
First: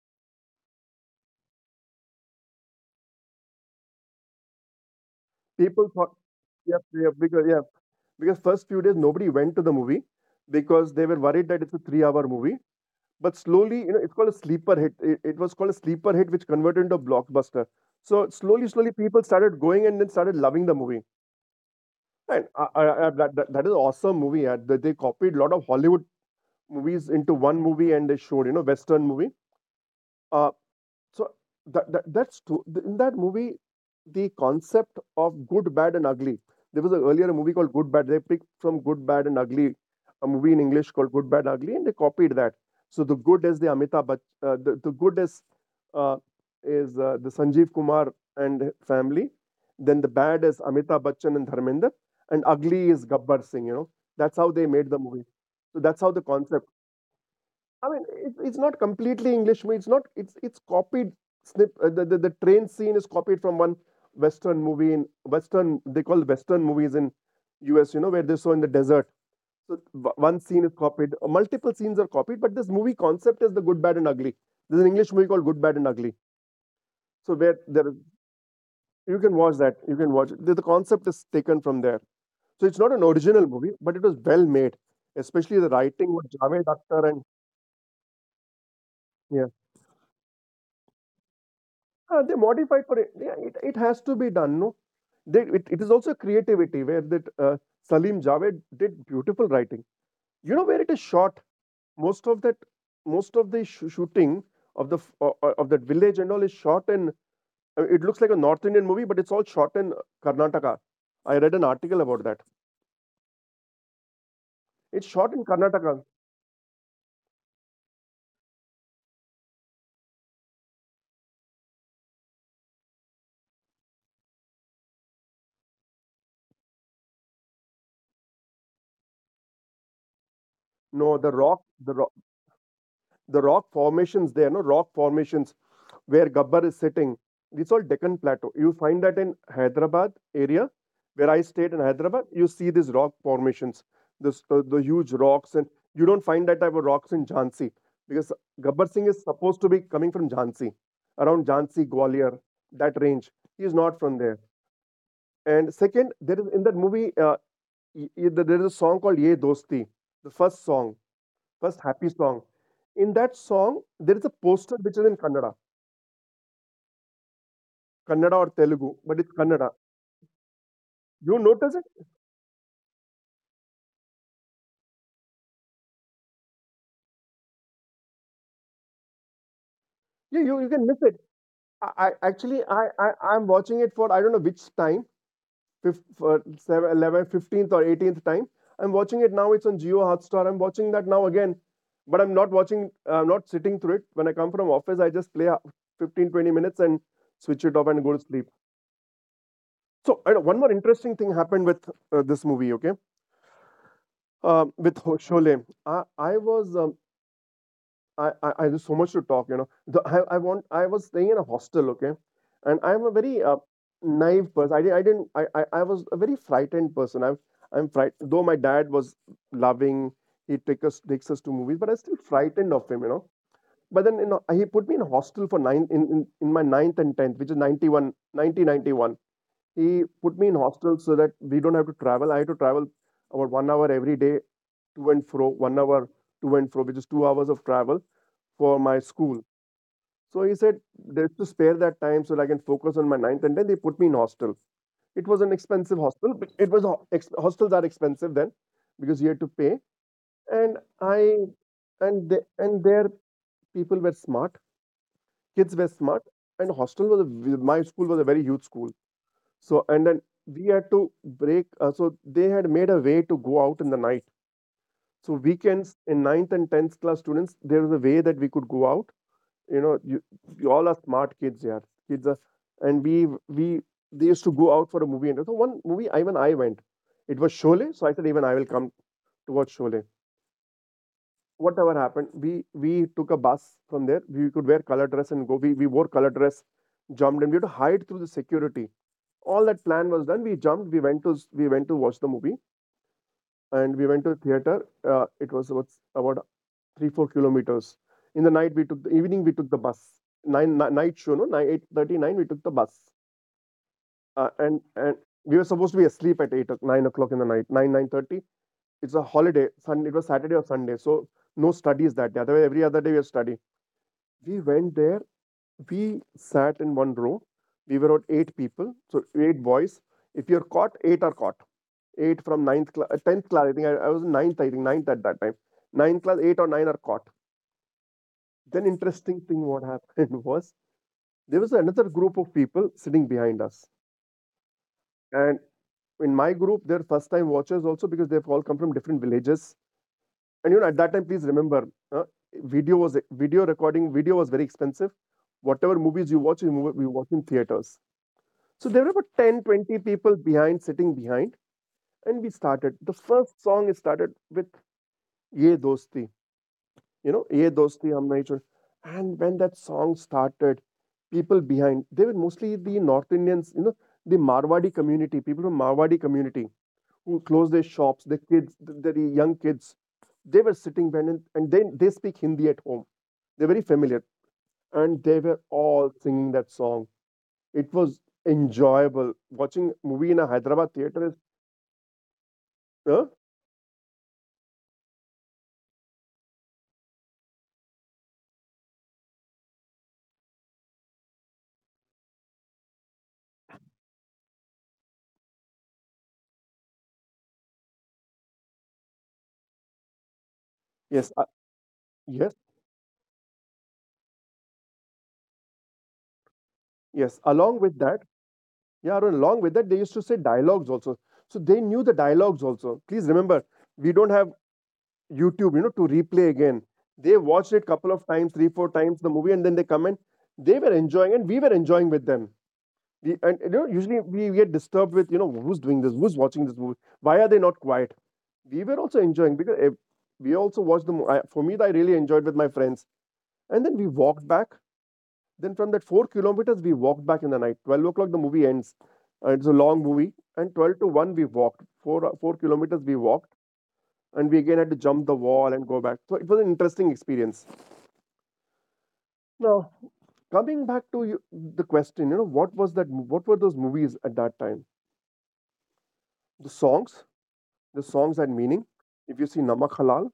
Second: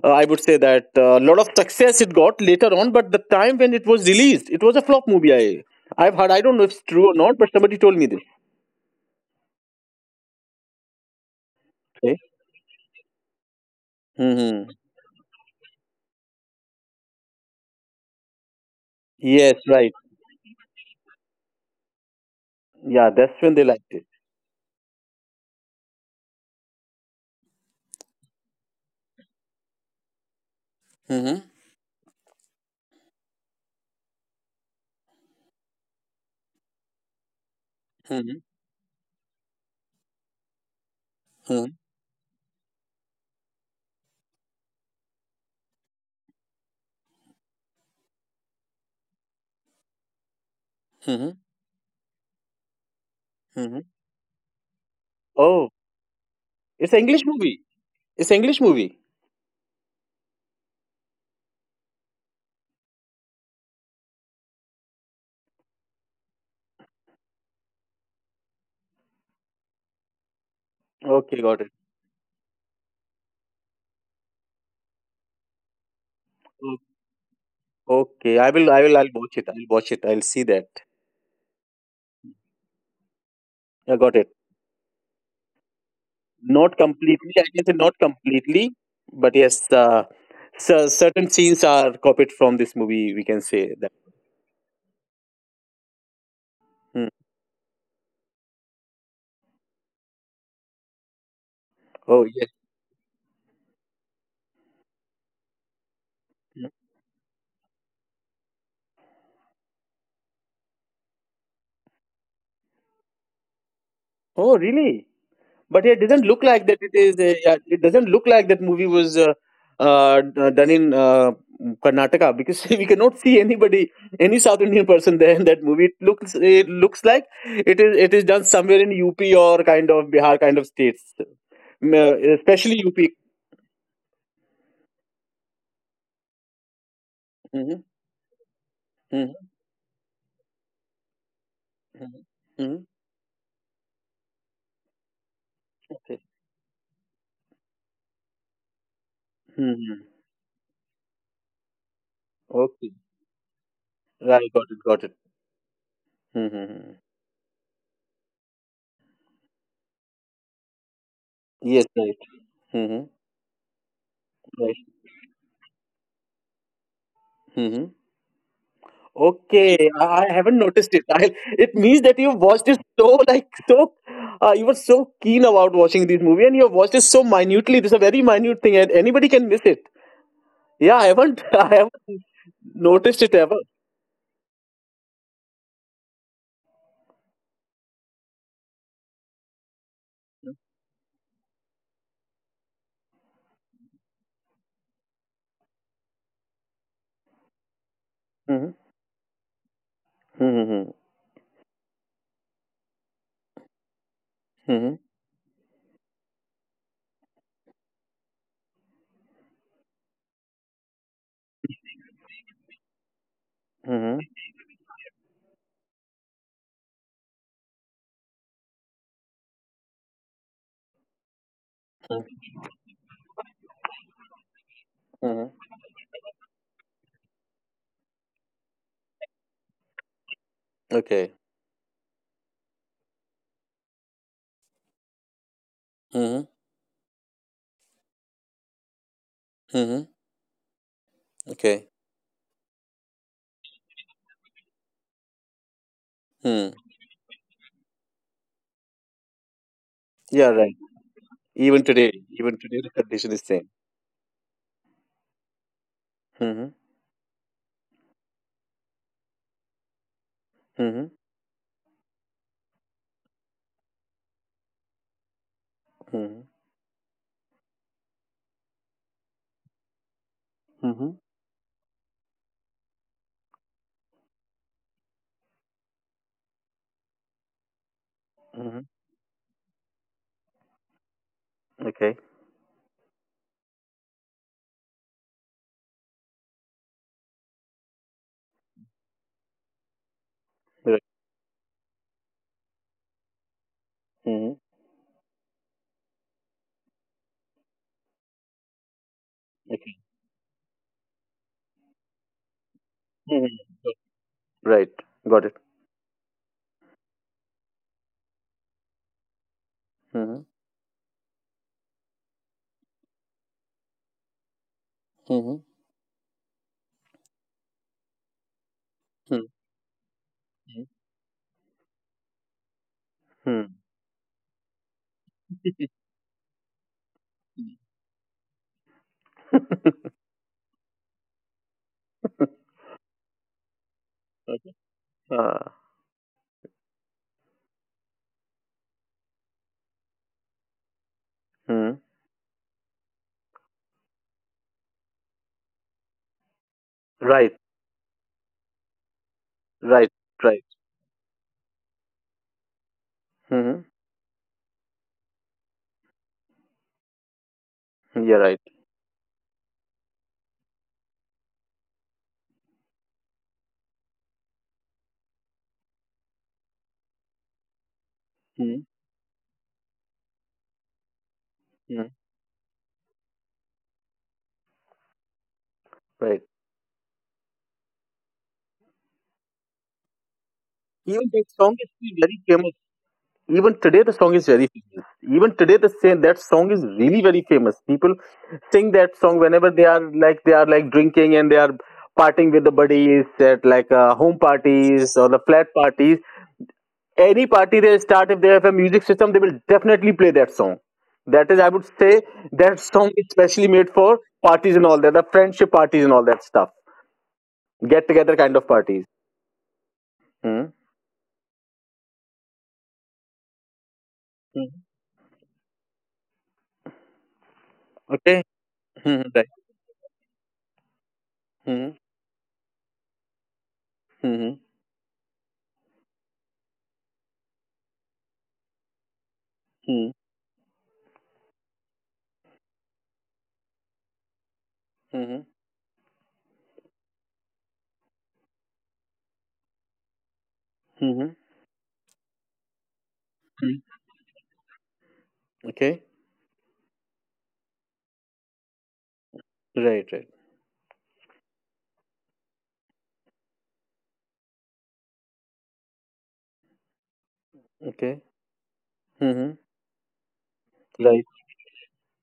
[SPEAKER 1] uh, I would say that lot of success it got later on. But the time when it was released, it was a flop movie.
[SPEAKER 2] people
[SPEAKER 1] I've heard.
[SPEAKER 2] thought.
[SPEAKER 1] I don't know if it's
[SPEAKER 2] Yep,
[SPEAKER 1] true or
[SPEAKER 2] yep,
[SPEAKER 1] not, but
[SPEAKER 2] because
[SPEAKER 1] somebody
[SPEAKER 2] yeah,
[SPEAKER 1] told me this.
[SPEAKER 2] because first few days nobody went to the movie because they were worried that it's
[SPEAKER 1] Okay.
[SPEAKER 2] a 3-hour movie. But slowly, you know, it's
[SPEAKER 1] Hmm.
[SPEAKER 2] called a sleeper hit. It was called a sleeper hit, which converted into a blockbuster. So slowly, slowly,
[SPEAKER 1] Yes,
[SPEAKER 2] people
[SPEAKER 1] right.
[SPEAKER 2] started going and then started loving the movie.
[SPEAKER 1] Yeah,
[SPEAKER 2] And
[SPEAKER 1] that's when they liked
[SPEAKER 2] that,
[SPEAKER 1] it.
[SPEAKER 2] that, that is an awesome movie. They copied a lot of Hollywood movies into one movie and they showed, you know, Western movie. Uh,
[SPEAKER 1] Hmm.
[SPEAKER 2] so that's true. In that movie, the concept of good, bad, and ugly. There was earlier a movie
[SPEAKER 1] Hmm.
[SPEAKER 2] called Good Bad. They picked from Good, Bad, and Ugly, a movie in English
[SPEAKER 1] Hmm.
[SPEAKER 2] called Good, Bad, Ugly, and they copied that. So the good is uh, the Sanjeev Kumar and family. Then the
[SPEAKER 1] Hmm.
[SPEAKER 2] bad is Amitabh Bachchan and Dharmender, and ugly is Gabbar Singh. You know that's how they
[SPEAKER 1] Oh,
[SPEAKER 2] made the movie. So that's
[SPEAKER 1] it's an
[SPEAKER 2] how the
[SPEAKER 1] English
[SPEAKER 2] concept.
[SPEAKER 1] movie. It's an English
[SPEAKER 2] I mean,
[SPEAKER 1] movie.
[SPEAKER 2] it's not completely English movie. It's not. It's copied. Snip, the train scene is copied from one Western movie in Western. They call Western movies in U.S. You know where they show in the desert. So
[SPEAKER 1] Okay, got
[SPEAKER 2] one
[SPEAKER 1] it.
[SPEAKER 2] scene is copied. Multiple scenes are copied, but this movie concept is the good, bad, and ugly. There's an English movie called Good, Bad, and Ugly.
[SPEAKER 1] Okay,
[SPEAKER 2] So where
[SPEAKER 1] I'll
[SPEAKER 2] there is-
[SPEAKER 1] watch it. I'll watch it. I'll
[SPEAKER 2] you
[SPEAKER 1] see
[SPEAKER 2] can
[SPEAKER 1] that.
[SPEAKER 2] watch that. You can watch it. The concept is taken from there. So
[SPEAKER 1] I
[SPEAKER 2] it's
[SPEAKER 1] got
[SPEAKER 2] not an
[SPEAKER 1] it.
[SPEAKER 2] original movie, but it was well made,
[SPEAKER 1] Not
[SPEAKER 2] especially the
[SPEAKER 1] completely.
[SPEAKER 2] writing
[SPEAKER 1] I
[SPEAKER 2] with
[SPEAKER 1] can say
[SPEAKER 2] Javed
[SPEAKER 1] not
[SPEAKER 2] Akhtar and
[SPEAKER 1] completely, but yes,
[SPEAKER 2] yeah.
[SPEAKER 1] so certain scenes are copied from this movie. We can
[SPEAKER 2] Ah, they
[SPEAKER 1] say that.
[SPEAKER 2] modified for it. Yeah, it has to be done. No, it
[SPEAKER 1] Hmm.
[SPEAKER 2] is also creativity where that Salim Javed did beautiful writing. You know where it
[SPEAKER 1] Oh
[SPEAKER 2] is
[SPEAKER 1] yes.
[SPEAKER 2] shot. Most of that, most of the shooting of the f- o- o- of that village and all is shot in. It looks like a North Indian movie, but it's all shot in Karnataka. I read an article about that.
[SPEAKER 1] Oh really? But yeah, it doesn't
[SPEAKER 2] It's
[SPEAKER 1] look
[SPEAKER 2] shot in
[SPEAKER 1] like that it is
[SPEAKER 2] Karnataka.
[SPEAKER 1] a, yeah, it doesn't look like that movie was done in Karnataka, because we cannot see anybody any South Indian person there in that movie. It looks, it looks like it is done somewhere in UP or kind of Bihar kind of states. Mm,
[SPEAKER 2] No, the rock,
[SPEAKER 1] especially
[SPEAKER 2] the
[SPEAKER 1] UP.
[SPEAKER 2] rock, the rock formations there. No rock formations where Gabbar is
[SPEAKER 1] Hmm.
[SPEAKER 2] sitting. It's all Deccan
[SPEAKER 1] Hmm.
[SPEAKER 2] Plateau. You find that in Hyderabad area,
[SPEAKER 1] Hmm.
[SPEAKER 2] where I stayed in
[SPEAKER 1] Hmm.
[SPEAKER 2] Hyderabad, you see these rock formations, the huge
[SPEAKER 1] Okay.
[SPEAKER 2] rocks, and you don't find that type of rocks in Jhansi because Gabbar Singh
[SPEAKER 1] Hmm.
[SPEAKER 2] is supposed to be coming from Jhansi, around Jhansi,
[SPEAKER 1] Okay.
[SPEAKER 2] Gwalior, that range. He is
[SPEAKER 1] Right, got
[SPEAKER 2] not
[SPEAKER 1] it,
[SPEAKER 2] from
[SPEAKER 1] got
[SPEAKER 2] there.
[SPEAKER 1] it.
[SPEAKER 2] And second,
[SPEAKER 1] Hmm.
[SPEAKER 2] there is in that movie, there is a song called Ye Dosti, the first song,
[SPEAKER 1] Yes, right.
[SPEAKER 2] first happy song.
[SPEAKER 1] Hmm.
[SPEAKER 2] In that song, there is a
[SPEAKER 1] Right.
[SPEAKER 2] poster which is in Kannada.
[SPEAKER 1] Mm-hmm.
[SPEAKER 2] Kannada or Telugu, but it's
[SPEAKER 1] Okay,
[SPEAKER 2] Kannada.
[SPEAKER 1] I haven't noticed it. It
[SPEAKER 2] You
[SPEAKER 1] means that
[SPEAKER 2] notice it?
[SPEAKER 1] you've watched it so like so, you were so keen about watching this movie, and you have watched it so minutely. This is a very minute thing, and anybody can miss it. Yeah, I
[SPEAKER 2] You
[SPEAKER 1] haven't,
[SPEAKER 2] can
[SPEAKER 1] I
[SPEAKER 2] miss it.
[SPEAKER 1] haven't
[SPEAKER 2] I, I
[SPEAKER 1] noticed
[SPEAKER 2] actually
[SPEAKER 1] it
[SPEAKER 2] I,
[SPEAKER 1] ever.
[SPEAKER 2] I I'm watching it for I don't know which time, fifth, for seven, 11, 15th or 18th time. I'm watching it now. It's on Geo Hotstar. I'm watching that now again, but I'm not watching. I'm not sitting through it. When I come from office, I just play 15 20 minutes and switch it off and go to
[SPEAKER 1] Mm-hmm.
[SPEAKER 2] sleep. So I
[SPEAKER 1] Mm-hmm.
[SPEAKER 2] know, one more interesting thing happened with this movie. Okay,
[SPEAKER 1] Mm-hmm.
[SPEAKER 2] With Sholay. I I was I there's so much to talk. The I want I was staying in a hostel, okay? And I'm a very,
[SPEAKER 1] Mm-hmm.
[SPEAKER 2] naive person. I didn't I didn't I was a very frightened person. I'm frightened though my dad was loving, he takes us to movies, but I was still frightened of him. But then, you know, he put me in a
[SPEAKER 1] Mm-hmm.
[SPEAKER 2] hostel for 9 in my ninth and 10th, which is 91 1991. He put me in hostel
[SPEAKER 1] Okay.
[SPEAKER 2] so that we don't have to travel. I had to travel about 1 hour every day to and fro, 1 hour
[SPEAKER 1] Mm-hmm.
[SPEAKER 2] to and fro, which is 2 hours of travel for my school.
[SPEAKER 1] Mm-hmm.
[SPEAKER 2] So he said, there's to
[SPEAKER 1] Okay.
[SPEAKER 2] spare that time so that I can focus on my ninth and tenth. They put me in hostel. It was an expensive hostel,
[SPEAKER 1] Hmm.
[SPEAKER 2] but It was ho- ex- hostels are expensive then because you had to pay.
[SPEAKER 1] Yeah, right.
[SPEAKER 2] And
[SPEAKER 1] Even today, even today, the
[SPEAKER 2] their
[SPEAKER 1] condition is same.
[SPEAKER 2] people were smart. Kids were smart.
[SPEAKER 1] Mm-hmm.
[SPEAKER 2] And hostel was my school was a very huge school. So and then we had
[SPEAKER 1] Mm-hmm.
[SPEAKER 2] to break. So they had made a way to go out in the night. So weekends in
[SPEAKER 1] Mm-hmm.
[SPEAKER 2] ninth and tenth class students, there was a way that we could go out. You know, you all are
[SPEAKER 1] Mm-hmm.
[SPEAKER 2] smart kids, yeah. Kids are, and we they used to go out for a movie. And so one movie, I went. It was Sholay, so I said even I
[SPEAKER 1] Mm-hmm.
[SPEAKER 2] will come to watch Sholay. Whatever
[SPEAKER 1] Okay.
[SPEAKER 2] happened, we took a bus from there. We could wear color dress and go. We wore color dress, jumped, and we had to hide through the security. All that plan was done. We
[SPEAKER 1] Right.
[SPEAKER 2] jumped. We went to watch the movie, and we went to a
[SPEAKER 1] Mm-hmm.
[SPEAKER 2] theater. It was about about 3 4 kilometers. In the night, we took the evening, we took
[SPEAKER 1] Okay.
[SPEAKER 2] the bus. Nine, night show, no? Nine, 8:39, we took the bus.
[SPEAKER 1] Mm-hmm.
[SPEAKER 2] Uh,
[SPEAKER 1] Right.
[SPEAKER 2] and, and
[SPEAKER 1] Got it.
[SPEAKER 2] we were supposed to be asleep at 9 o'clock in the night, 9:30. It's a holiday. It
[SPEAKER 1] Hmm.
[SPEAKER 2] was Saturday or Sunday. So no studies that day. Otherwise, every other day we have study. We went there.
[SPEAKER 1] Hmm.
[SPEAKER 2] We sat in one row. We were out eight people.
[SPEAKER 1] Hmm.
[SPEAKER 2] So eight boys. If you're caught, eight are caught. Eight from ninth class,
[SPEAKER 1] Hmm. Hmm.
[SPEAKER 2] tenth class. I think I was in ninth. I think ninth at that time. Ninth class, eight or nine are caught. Then interesting thing what happened was there was another group of people sitting behind us.
[SPEAKER 1] Okay. Uh,
[SPEAKER 2] And in my group, they're first time watchers also because they've all come from different villages. And you know, at that time,
[SPEAKER 1] hmm.
[SPEAKER 2] please remember, uh, video was video recording, video was very expensive. Whatever movies you watch,
[SPEAKER 1] Right.
[SPEAKER 2] we watch in theaters. So there were about
[SPEAKER 1] Right.
[SPEAKER 2] 10, 20
[SPEAKER 1] Right.
[SPEAKER 2] people behind, sitting behind. And we started. The
[SPEAKER 1] Hmm.
[SPEAKER 2] first song is started with Ye Dosti. You know, "Ye
[SPEAKER 1] Yeah. Right.
[SPEAKER 2] Dosti Hum Nahi Chhod," and when that song started, people behind, they were mostly the North Indians, you know, the Marwadi community, people from Marwadi community who closed their
[SPEAKER 1] Hmm.
[SPEAKER 2] shops, their kids, their young kids, they were sitting behind, and
[SPEAKER 1] Hmm.
[SPEAKER 2] and then they speak Hindi at home. They're very familiar and they were
[SPEAKER 1] Right.
[SPEAKER 2] all singing that song. It was enjoyable. Watching movie in a
[SPEAKER 1] Even that
[SPEAKER 2] Hyderabad
[SPEAKER 1] song is
[SPEAKER 2] theater is.
[SPEAKER 1] still very famous. Even
[SPEAKER 2] Huh?
[SPEAKER 1] today, the song is very famous. Even today, the same that song is really very famous. People sing that song whenever they are drinking and they are partying with the buddies at home parties or the flat parties. Any party they start, if they have a music system they will definitely play that song. That is I would say
[SPEAKER 2] Yes,
[SPEAKER 1] that song is specially
[SPEAKER 2] yes,
[SPEAKER 1] made for parties and all that, the friendship parties and all that stuff, get together kind of
[SPEAKER 2] yes.
[SPEAKER 1] parties.
[SPEAKER 2] Along with that Yeah, Arun,
[SPEAKER 1] Hmm.
[SPEAKER 2] along with that, they used to say dialogues also. So they knew the dialogues also.
[SPEAKER 1] Hmm.
[SPEAKER 2] Please remember, we don't have YouTube, to replay again.
[SPEAKER 1] Okay.
[SPEAKER 2] They
[SPEAKER 1] Hmm.
[SPEAKER 2] watched it
[SPEAKER 1] Right.
[SPEAKER 2] couple of times, three, four times the movie, and then they comment.
[SPEAKER 1] Hmm.
[SPEAKER 2] They were enjoying, and we were enjoying with them.
[SPEAKER 1] Hmm.
[SPEAKER 2] We, and you know, Usually we get disturbed with, who's doing this, who's watching this movie, why are they not quiet?
[SPEAKER 1] Hmm.
[SPEAKER 2] We were also enjoying because eh, we also watched the. Mo- I, for me, I really enjoyed with my friends,
[SPEAKER 1] Hmm.
[SPEAKER 2] and then we walked back then from that 4 kilometers, we walked back in the night. 12 o'clock, the movie ends.
[SPEAKER 1] Hmm.
[SPEAKER 2] It's a long movie. And 12 to 1, we walked.
[SPEAKER 1] Hmm.
[SPEAKER 2] Four kilometers, we walked.
[SPEAKER 1] Okay.
[SPEAKER 2] And we again had to jump the wall and go back. So it was an interesting experience.
[SPEAKER 1] Right. Right.
[SPEAKER 2] Now, coming back to you, the question, what was that? What were those movies at that time?
[SPEAKER 1] Okay.
[SPEAKER 2] The songs,
[SPEAKER 1] Hmm.
[SPEAKER 2] the songs had meaning.
[SPEAKER 1] Right.
[SPEAKER 2] If you see Namak Halal,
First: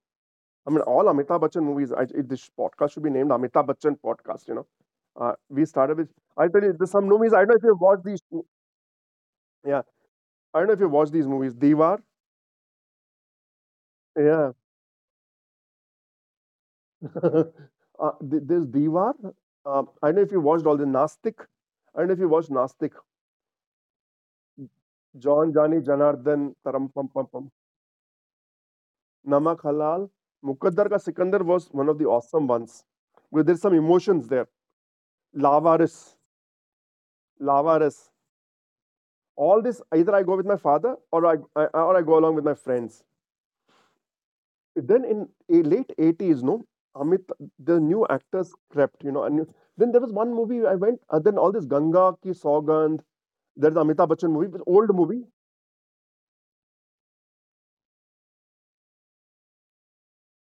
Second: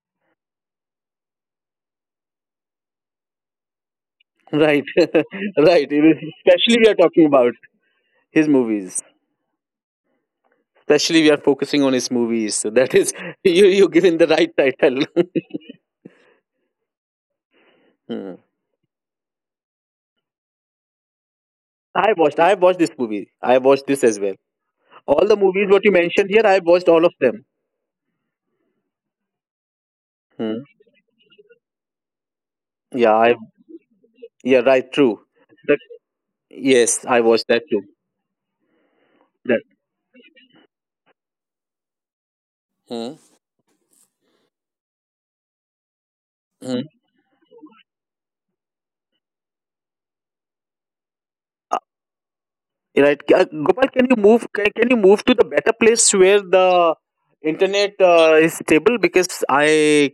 [SPEAKER 2] I mean, all Amitabh Bachchan movies. This podcast should be named Amitabh Bachchan podcast.
[SPEAKER 1] Right.
[SPEAKER 2] We
[SPEAKER 1] Right.
[SPEAKER 2] started with. I tell you,
[SPEAKER 1] Especially we
[SPEAKER 2] there's
[SPEAKER 1] are
[SPEAKER 2] some
[SPEAKER 1] talking
[SPEAKER 2] movies. I don't
[SPEAKER 1] about
[SPEAKER 2] know if you've watched these.
[SPEAKER 1] his movies
[SPEAKER 2] Yeah, I don't know if you watch
[SPEAKER 1] especially
[SPEAKER 2] these
[SPEAKER 1] we are
[SPEAKER 2] movies.
[SPEAKER 1] focusing on
[SPEAKER 2] Diwar.
[SPEAKER 1] his movies, so that is you given the
[SPEAKER 2] Yeah.
[SPEAKER 1] right title. Hmm.
[SPEAKER 2] There's Diwar. I don't know if you watched all the Nastik. I don't know if you
[SPEAKER 1] I
[SPEAKER 2] watched
[SPEAKER 1] watched. I
[SPEAKER 2] Nastik.
[SPEAKER 1] watched this movie. I watched this as well.
[SPEAKER 2] John,
[SPEAKER 1] All the
[SPEAKER 2] Johnny,
[SPEAKER 1] movies what you
[SPEAKER 2] Janardhan,
[SPEAKER 1] mentioned here,
[SPEAKER 2] Taram
[SPEAKER 1] I
[SPEAKER 2] Pam Pam
[SPEAKER 1] watched all
[SPEAKER 2] Pam.
[SPEAKER 1] of them.
[SPEAKER 2] Namak Halal. Mukaddar Ka
[SPEAKER 1] Hmm.
[SPEAKER 2] Sikandar was one of the awesome ones. Where
[SPEAKER 1] Yeah,
[SPEAKER 2] there's
[SPEAKER 1] I
[SPEAKER 2] some emotions there.
[SPEAKER 1] yeah, right, true.
[SPEAKER 2] Lavaris.
[SPEAKER 1] That, yes, I watched that
[SPEAKER 2] Lavaris.
[SPEAKER 1] too.
[SPEAKER 2] All this,
[SPEAKER 1] That
[SPEAKER 2] either I go with my father or I go along with my friends.
[SPEAKER 1] Hmm.
[SPEAKER 2] Then in a late 80s, no, amit
[SPEAKER 1] Hmm.
[SPEAKER 2] the new actors crept, and then there was one movie I went, then all this Ganga
[SPEAKER 1] Uh,
[SPEAKER 2] Ki Saugandh,
[SPEAKER 1] right,
[SPEAKER 2] there's Amitabh Bachchan
[SPEAKER 1] Gopal,
[SPEAKER 2] movie
[SPEAKER 1] can you
[SPEAKER 2] but
[SPEAKER 1] move?
[SPEAKER 2] old
[SPEAKER 1] Can,
[SPEAKER 2] movie.
[SPEAKER 1] can you move to the better place where the internet is stable? Because I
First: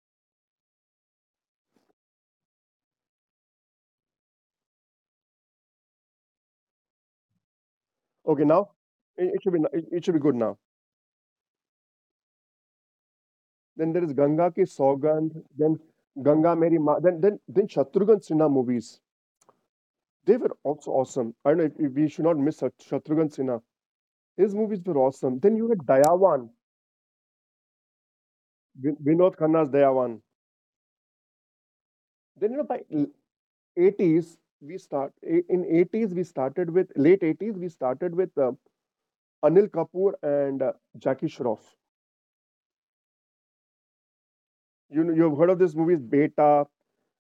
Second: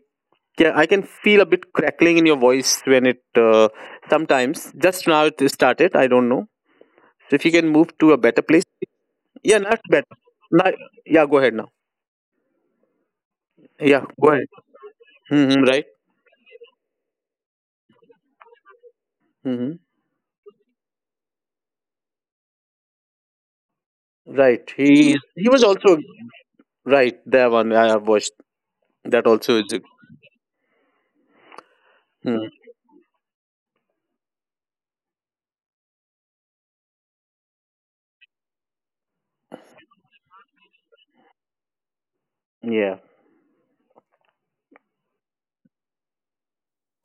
[SPEAKER 1] can, I can feel a bit crackling in your voice when it sometimes just now it started. I don't know. So if you can move to a better
[SPEAKER 2] Okay,
[SPEAKER 1] place,
[SPEAKER 2] now it, it should
[SPEAKER 1] yeah,
[SPEAKER 2] be
[SPEAKER 1] that's
[SPEAKER 2] it,
[SPEAKER 1] better.
[SPEAKER 2] it should be good now.
[SPEAKER 1] Now, yeah, go ahead now.
[SPEAKER 2] Then
[SPEAKER 1] Yeah,
[SPEAKER 2] there is
[SPEAKER 1] go ahead.
[SPEAKER 2] Ganga Ki Saugandh,
[SPEAKER 1] Hmm. Right.
[SPEAKER 2] then Ganga Meri Ma, then Shatrughan Sinha movies,
[SPEAKER 1] Hmm.
[SPEAKER 2] they were also awesome. I don't know if we should not miss Shatrughan Sinha. His
[SPEAKER 1] Right.
[SPEAKER 2] movies were
[SPEAKER 1] He
[SPEAKER 2] awesome.
[SPEAKER 1] was
[SPEAKER 2] Then you had
[SPEAKER 1] also
[SPEAKER 2] Dayawan.
[SPEAKER 1] right. That one I have watched. That
[SPEAKER 2] Vinod
[SPEAKER 1] also is.
[SPEAKER 2] Khanna's
[SPEAKER 1] A.
[SPEAKER 2] Dayawan.
[SPEAKER 1] Mhm.
[SPEAKER 2] Then, by 80s we start in 80s, we started with late 80s, we started with Anil Kapoor and Jackie Shroff.
[SPEAKER 1] Yeah.
[SPEAKER 2] You know you've heard of this movie Beta.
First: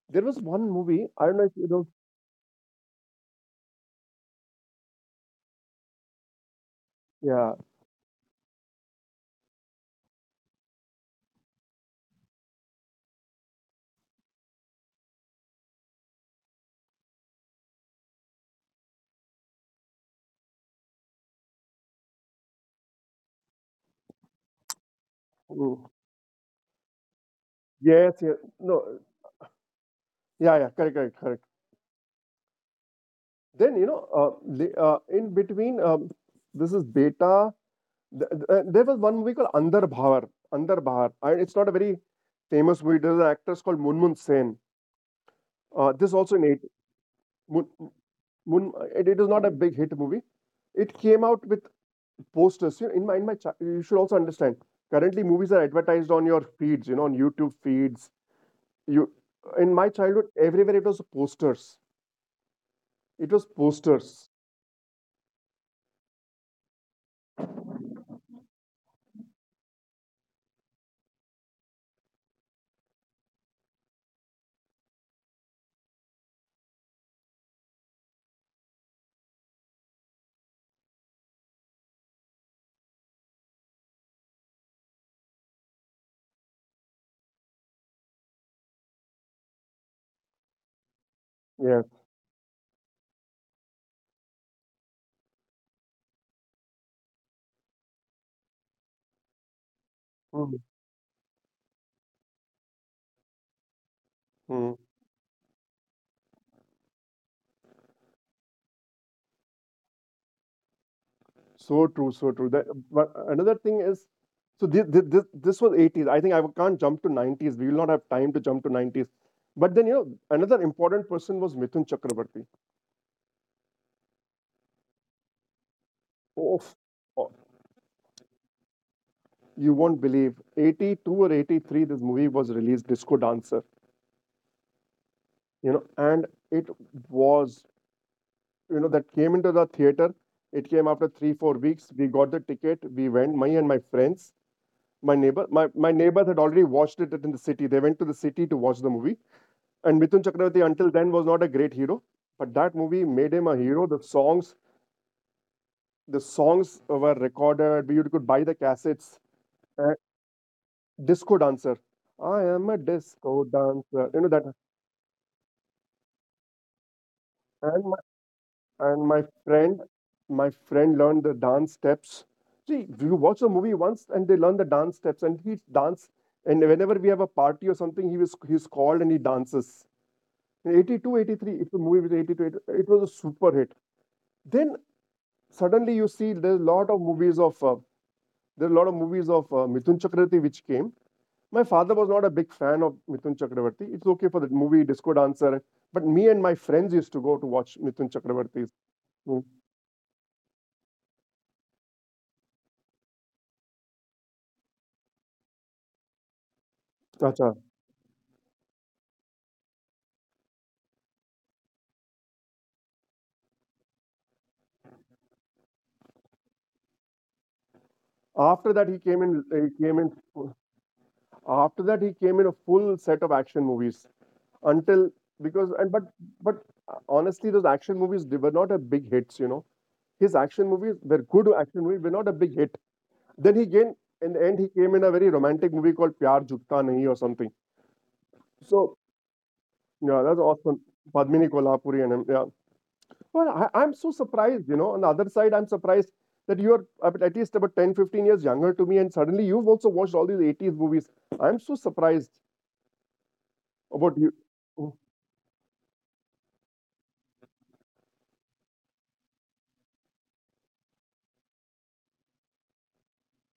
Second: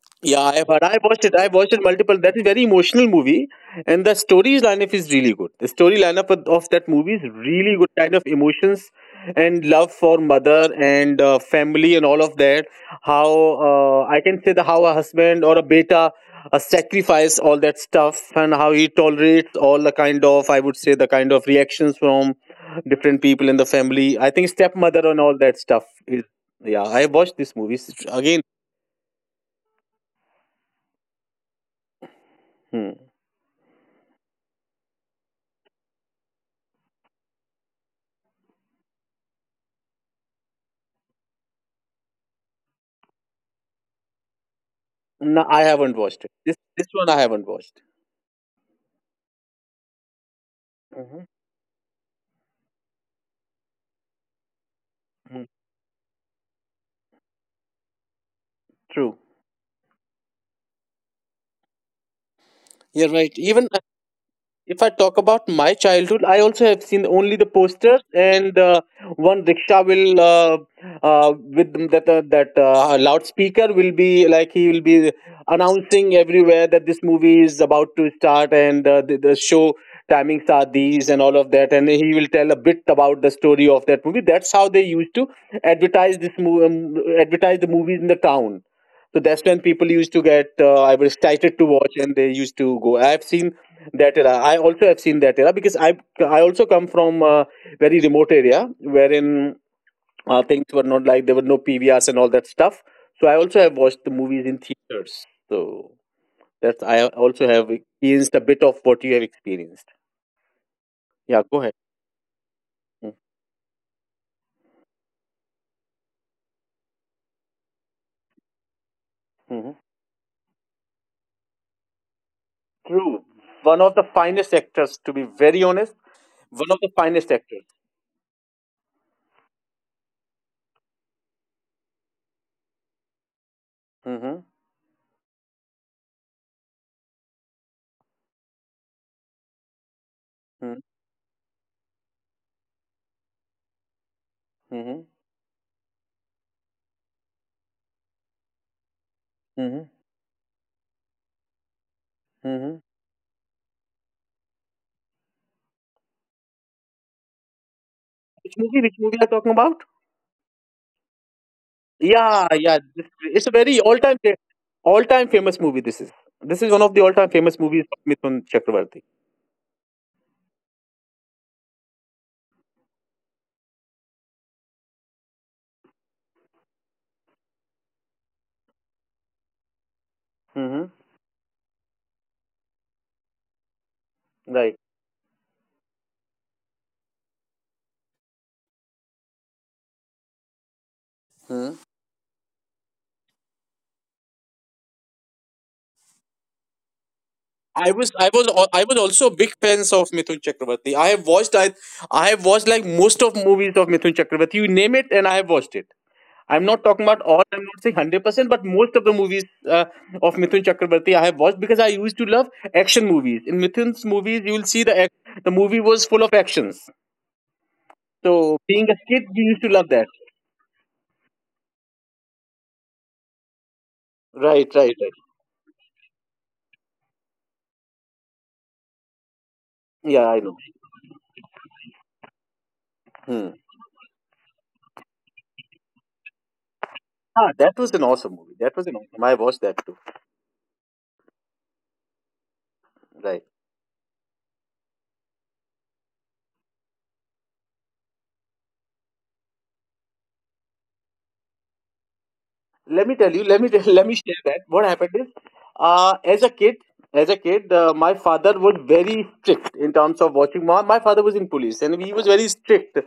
[SPEAKER 2] There was one
[SPEAKER 1] But I
[SPEAKER 2] movie I
[SPEAKER 1] watched it.
[SPEAKER 2] don't know
[SPEAKER 1] I
[SPEAKER 2] if you
[SPEAKER 1] watched it
[SPEAKER 2] know.
[SPEAKER 1] multiple. That's very emotional movie, and the story lineup is really good. The story lineup of that movie is
[SPEAKER 2] Yeah.
[SPEAKER 1] really good. Kind of emotions and love for mother and family and all of that. How I can say the how a husband or a beta sacrifice all that stuff, and how he tolerates all the kind of, I would say, the kind of reactions from different people in the family. I think
[SPEAKER 2] Mm.
[SPEAKER 1] stepmother and all that stuff is, yeah. I
[SPEAKER 2] Yes. Yes.
[SPEAKER 1] watched this movie
[SPEAKER 2] No.
[SPEAKER 1] again.
[SPEAKER 2] Yeah. Yeah. Correct. Correct. Correct. Then you
[SPEAKER 1] Hmm.
[SPEAKER 2] know uh, the, uh, in between, this is Beta. There was one movie called Andar Bhavar. Andar Bhavar. And it's not a very famous movie. There's an actress called Munmun Sen.
[SPEAKER 1] No,
[SPEAKER 2] This
[SPEAKER 1] I
[SPEAKER 2] also in
[SPEAKER 1] haven't
[SPEAKER 2] 80.
[SPEAKER 1] watched it. This one I haven't watched.
[SPEAKER 2] It is not a big hit movie. It came out with
[SPEAKER 1] Hmm.
[SPEAKER 2] posters. You know, you should also understand. Currently, movies are advertised on your feeds. You know, on YouTube feeds. You
[SPEAKER 1] True.
[SPEAKER 2] In my childhood, everywhere it was posters. It was
[SPEAKER 1] You're right. Even
[SPEAKER 2] posters.
[SPEAKER 1] if I talk about my childhood, I also have seen only the posters and one rickshaw will with that loudspeaker, will be like he will be announcing everywhere that this movie is about to start, and the show timings are these and all of that, and he will tell a bit about the story of that movie. That's how they used to advertise this movie, advertise the movies in the town. So that's when people used to get I was
[SPEAKER 2] Yeah.
[SPEAKER 1] excited to watch and they used to go. I've seen that era. I also have seen that era because I also come from a very remote area wherein
[SPEAKER 2] Mm.
[SPEAKER 1] things were not like, there were no PVRs and all that stuff. So I also have watched
[SPEAKER 2] Mm.
[SPEAKER 1] the movies in theaters. So that's, I also have experienced a bit of what you have experienced.
[SPEAKER 2] So
[SPEAKER 1] Yeah,
[SPEAKER 2] true.
[SPEAKER 1] go
[SPEAKER 2] So
[SPEAKER 1] ahead.
[SPEAKER 2] true. But another thing is, so this was 80s. I think I can't jump to 90s. We will not have time to jump to 90s. But then,
[SPEAKER 1] Mm-hmm.
[SPEAKER 2] another important person was Mithun Chakraborty.
[SPEAKER 1] True, one of the finest actors, to be very honest,
[SPEAKER 2] Oh,
[SPEAKER 1] one of the finest actors.
[SPEAKER 2] you won't believe 82 or 83 this movie was released, Disco Dancer,
[SPEAKER 1] Mm-hmm.
[SPEAKER 2] and it was, that came into the theater. It came after 3
[SPEAKER 1] Mm-hmm.
[SPEAKER 2] 4 weeks we got the ticket, we went, me and my friends. my neighbor
[SPEAKER 1] Mm-hmm.
[SPEAKER 2] my, my neighbors had already watched it in the city. They went to the city to watch the movie, and Mithun Chakravarti until then was not a great hero, but that movie
[SPEAKER 1] Mm-hmm.
[SPEAKER 2] made him a hero. The songs were recorded. You could buy the
[SPEAKER 1] Which
[SPEAKER 2] cassettes.
[SPEAKER 1] movie? Which movie are you
[SPEAKER 2] uh,
[SPEAKER 1] talking about?
[SPEAKER 2] Disco Dancer. I am a
[SPEAKER 1] Yeah, yeah.
[SPEAKER 2] disco
[SPEAKER 1] It's a
[SPEAKER 2] dancer, you know
[SPEAKER 1] very
[SPEAKER 2] that.
[SPEAKER 1] all-time famous movie. This is one of the
[SPEAKER 2] and
[SPEAKER 1] all-time famous movies of
[SPEAKER 2] and
[SPEAKER 1] Mithun
[SPEAKER 2] my
[SPEAKER 1] Chakravarti.
[SPEAKER 2] friend my friend learned the dance steps. See, you watch a movie once and they learn the dance steps and he dance. And whenever we have a party or something, he's called and he dances. In 82
[SPEAKER 1] Hmm.
[SPEAKER 2] eighty-three, if the movie was 82 83, it was a super hit. Then
[SPEAKER 1] Right.
[SPEAKER 2] suddenly you see there are a lot of movies of Mithun Chakravarti which came. My father was not a big
[SPEAKER 1] Hmm.
[SPEAKER 2] fan of Mithun Chakravarti, it's okay for the movie Disco Dancer, but me and my friends used to go to watch Mithun Chakravarti's. Hmm.
[SPEAKER 1] I was also big fans of Mithun Chakravarti. I have watched like most of movies of Mithun Chakravarti. You name it, and I have watched it. I'm
[SPEAKER 2] Acha.
[SPEAKER 1] not talking about all. I'm not saying 100%, but most of the movies uh, of Mithun Chakravarti I have watched, because I used to love action movies. In Mithun's movies, you will see the movie was full of actions.
[SPEAKER 2] After that, he came in.
[SPEAKER 1] So
[SPEAKER 2] He
[SPEAKER 1] being a
[SPEAKER 2] came in.
[SPEAKER 1] kid, we used to love that.
[SPEAKER 2] After that, he came in a full set of action movies. until because
[SPEAKER 1] Right,
[SPEAKER 2] and
[SPEAKER 1] right,
[SPEAKER 2] but
[SPEAKER 1] right.
[SPEAKER 2] but honestly, those action movies, they were not a big hits. You know, his action movies were
[SPEAKER 1] Yeah, I know.
[SPEAKER 2] good action movies, were not a big hit. Then he gained in
[SPEAKER 1] Hmm.
[SPEAKER 2] the end he came in a very romantic movie called Pyar Jukta Nahi or something.
[SPEAKER 1] Ah, that was an
[SPEAKER 2] So
[SPEAKER 1] awesome movie. That was an awesome. I
[SPEAKER 2] yeah, that's
[SPEAKER 1] watched that too.
[SPEAKER 2] awesome. Padmini Kolhapuri and him, yeah. Well, I'm so
[SPEAKER 1] Right.
[SPEAKER 2] surprised, you know. On the other side, I'm surprised that you're at least about 10, 15 years younger to me, and suddenly you've also watched all these 80s movies. I'm so surprised
[SPEAKER 1] Let me tell you.
[SPEAKER 2] about
[SPEAKER 1] Let me
[SPEAKER 2] you.
[SPEAKER 1] let me
[SPEAKER 2] Mm,
[SPEAKER 1] share that. What happened is, as a kid, my father was very strict in terms of watching. My father was in police, and he was very strict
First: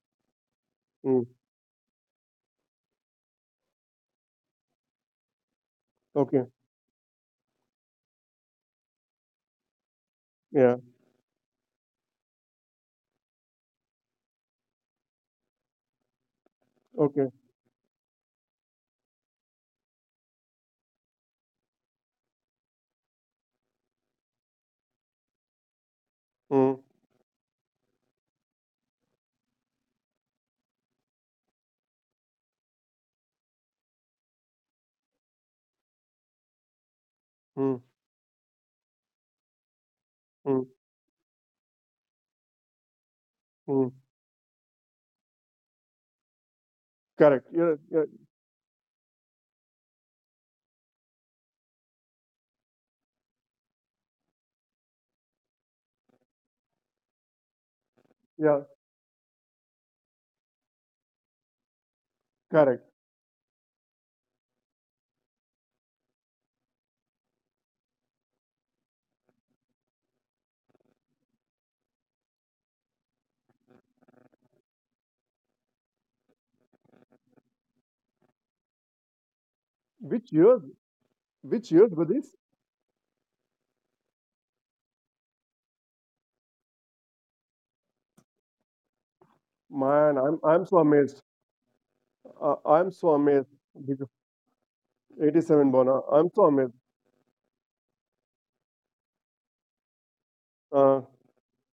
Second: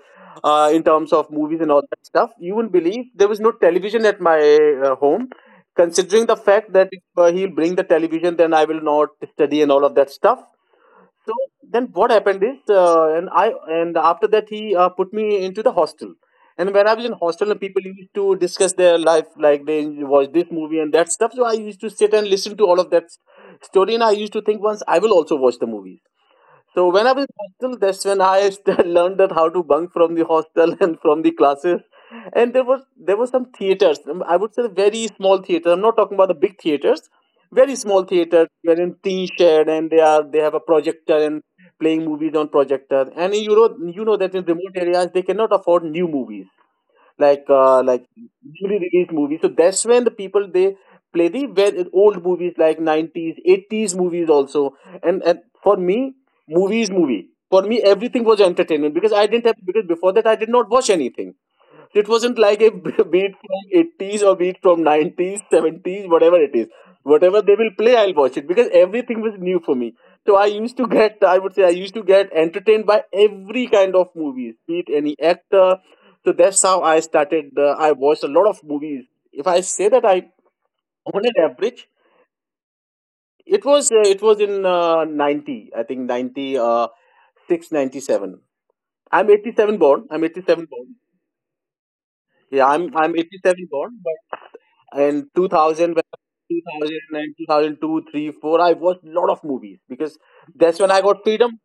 [SPEAKER 1] in terms
[SPEAKER 2] mm,
[SPEAKER 1] of movies and all that stuff. You wouldn't believe there was no television at my home. Considering the
[SPEAKER 2] okay.
[SPEAKER 1] fact that if he'll bring the television, then I will not study and all of that stuff.
[SPEAKER 2] Yeah.
[SPEAKER 1] So then what happened is, and after that he put me into the hostel. And when I was in
[SPEAKER 2] Okay.
[SPEAKER 1] hostel, and people used to discuss their life, like they watch this movie and that stuff. So I used to sit and listen to all of story, and I used to think once I will also watch the movie. So
[SPEAKER 2] Mm,
[SPEAKER 1] when I was in hostel, that's when learned that how to bunk from the hostel and from the classes. And there were some theaters. I would say very small theaters. I'm not talking about the big theaters. Very
[SPEAKER 2] mm,
[SPEAKER 1] small theaters wherein teen shared, and they have a
[SPEAKER 2] mm,
[SPEAKER 1] projector and playing movies on projector. And
[SPEAKER 2] mm.
[SPEAKER 1] you know that in remote areas they cannot afford new movies,
[SPEAKER 2] Correct. Yeah,
[SPEAKER 1] like
[SPEAKER 2] yeah.
[SPEAKER 1] newly released movies. So that's when the people, they play the very old movies like 90s, 80s movies also. And for me, movies movie. Movie. for me, everything was
[SPEAKER 2] Yeah.
[SPEAKER 1] entertainment because I didn't have, because before that I did not watch anything. It wasn't like a
[SPEAKER 2] Correct.
[SPEAKER 1] beat from 80s or beat from 90s, 70s, whatever it is. Whatever they will play, I'll watch it because everything was new for me. So I used to get, I would say, I used to get entertained by every kind of movies, be it any actor. So that's how I started. I watched a lot of movies. If I say that
[SPEAKER 2] Which
[SPEAKER 1] I,
[SPEAKER 2] years?
[SPEAKER 1] on an
[SPEAKER 2] Which years
[SPEAKER 1] average,
[SPEAKER 2] were these?
[SPEAKER 1] it was in 90, I think 90, 697. I'm 87
[SPEAKER 2] Man,
[SPEAKER 1] born.
[SPEAKER 2] I'm
[SPEAKER 1] I'm
[SPEAKER 2] I'm so
[SPEAKER 1] 87 born.
[SPEAKER 2] amazed.
[SPEAKER 1] Yeah,
[SPEAKER 2] I'm so
[SPEAKER 1] I'm
[SPEAKER 2] amazed.
[SPEAKER 1] 87 born.
[SPEAKER 2] Because
[SPEAKER 1] And
[SPEAKER 2] 87 born.
[SPEAKER 1] 2000, when
[SPEAKER 2] I'm so amazed.
[SPEAKER 1] 2000 I watched a lot of movies because that's when
[SPEAKER 2] Uh,
[SPEAKER 1] I got freedom.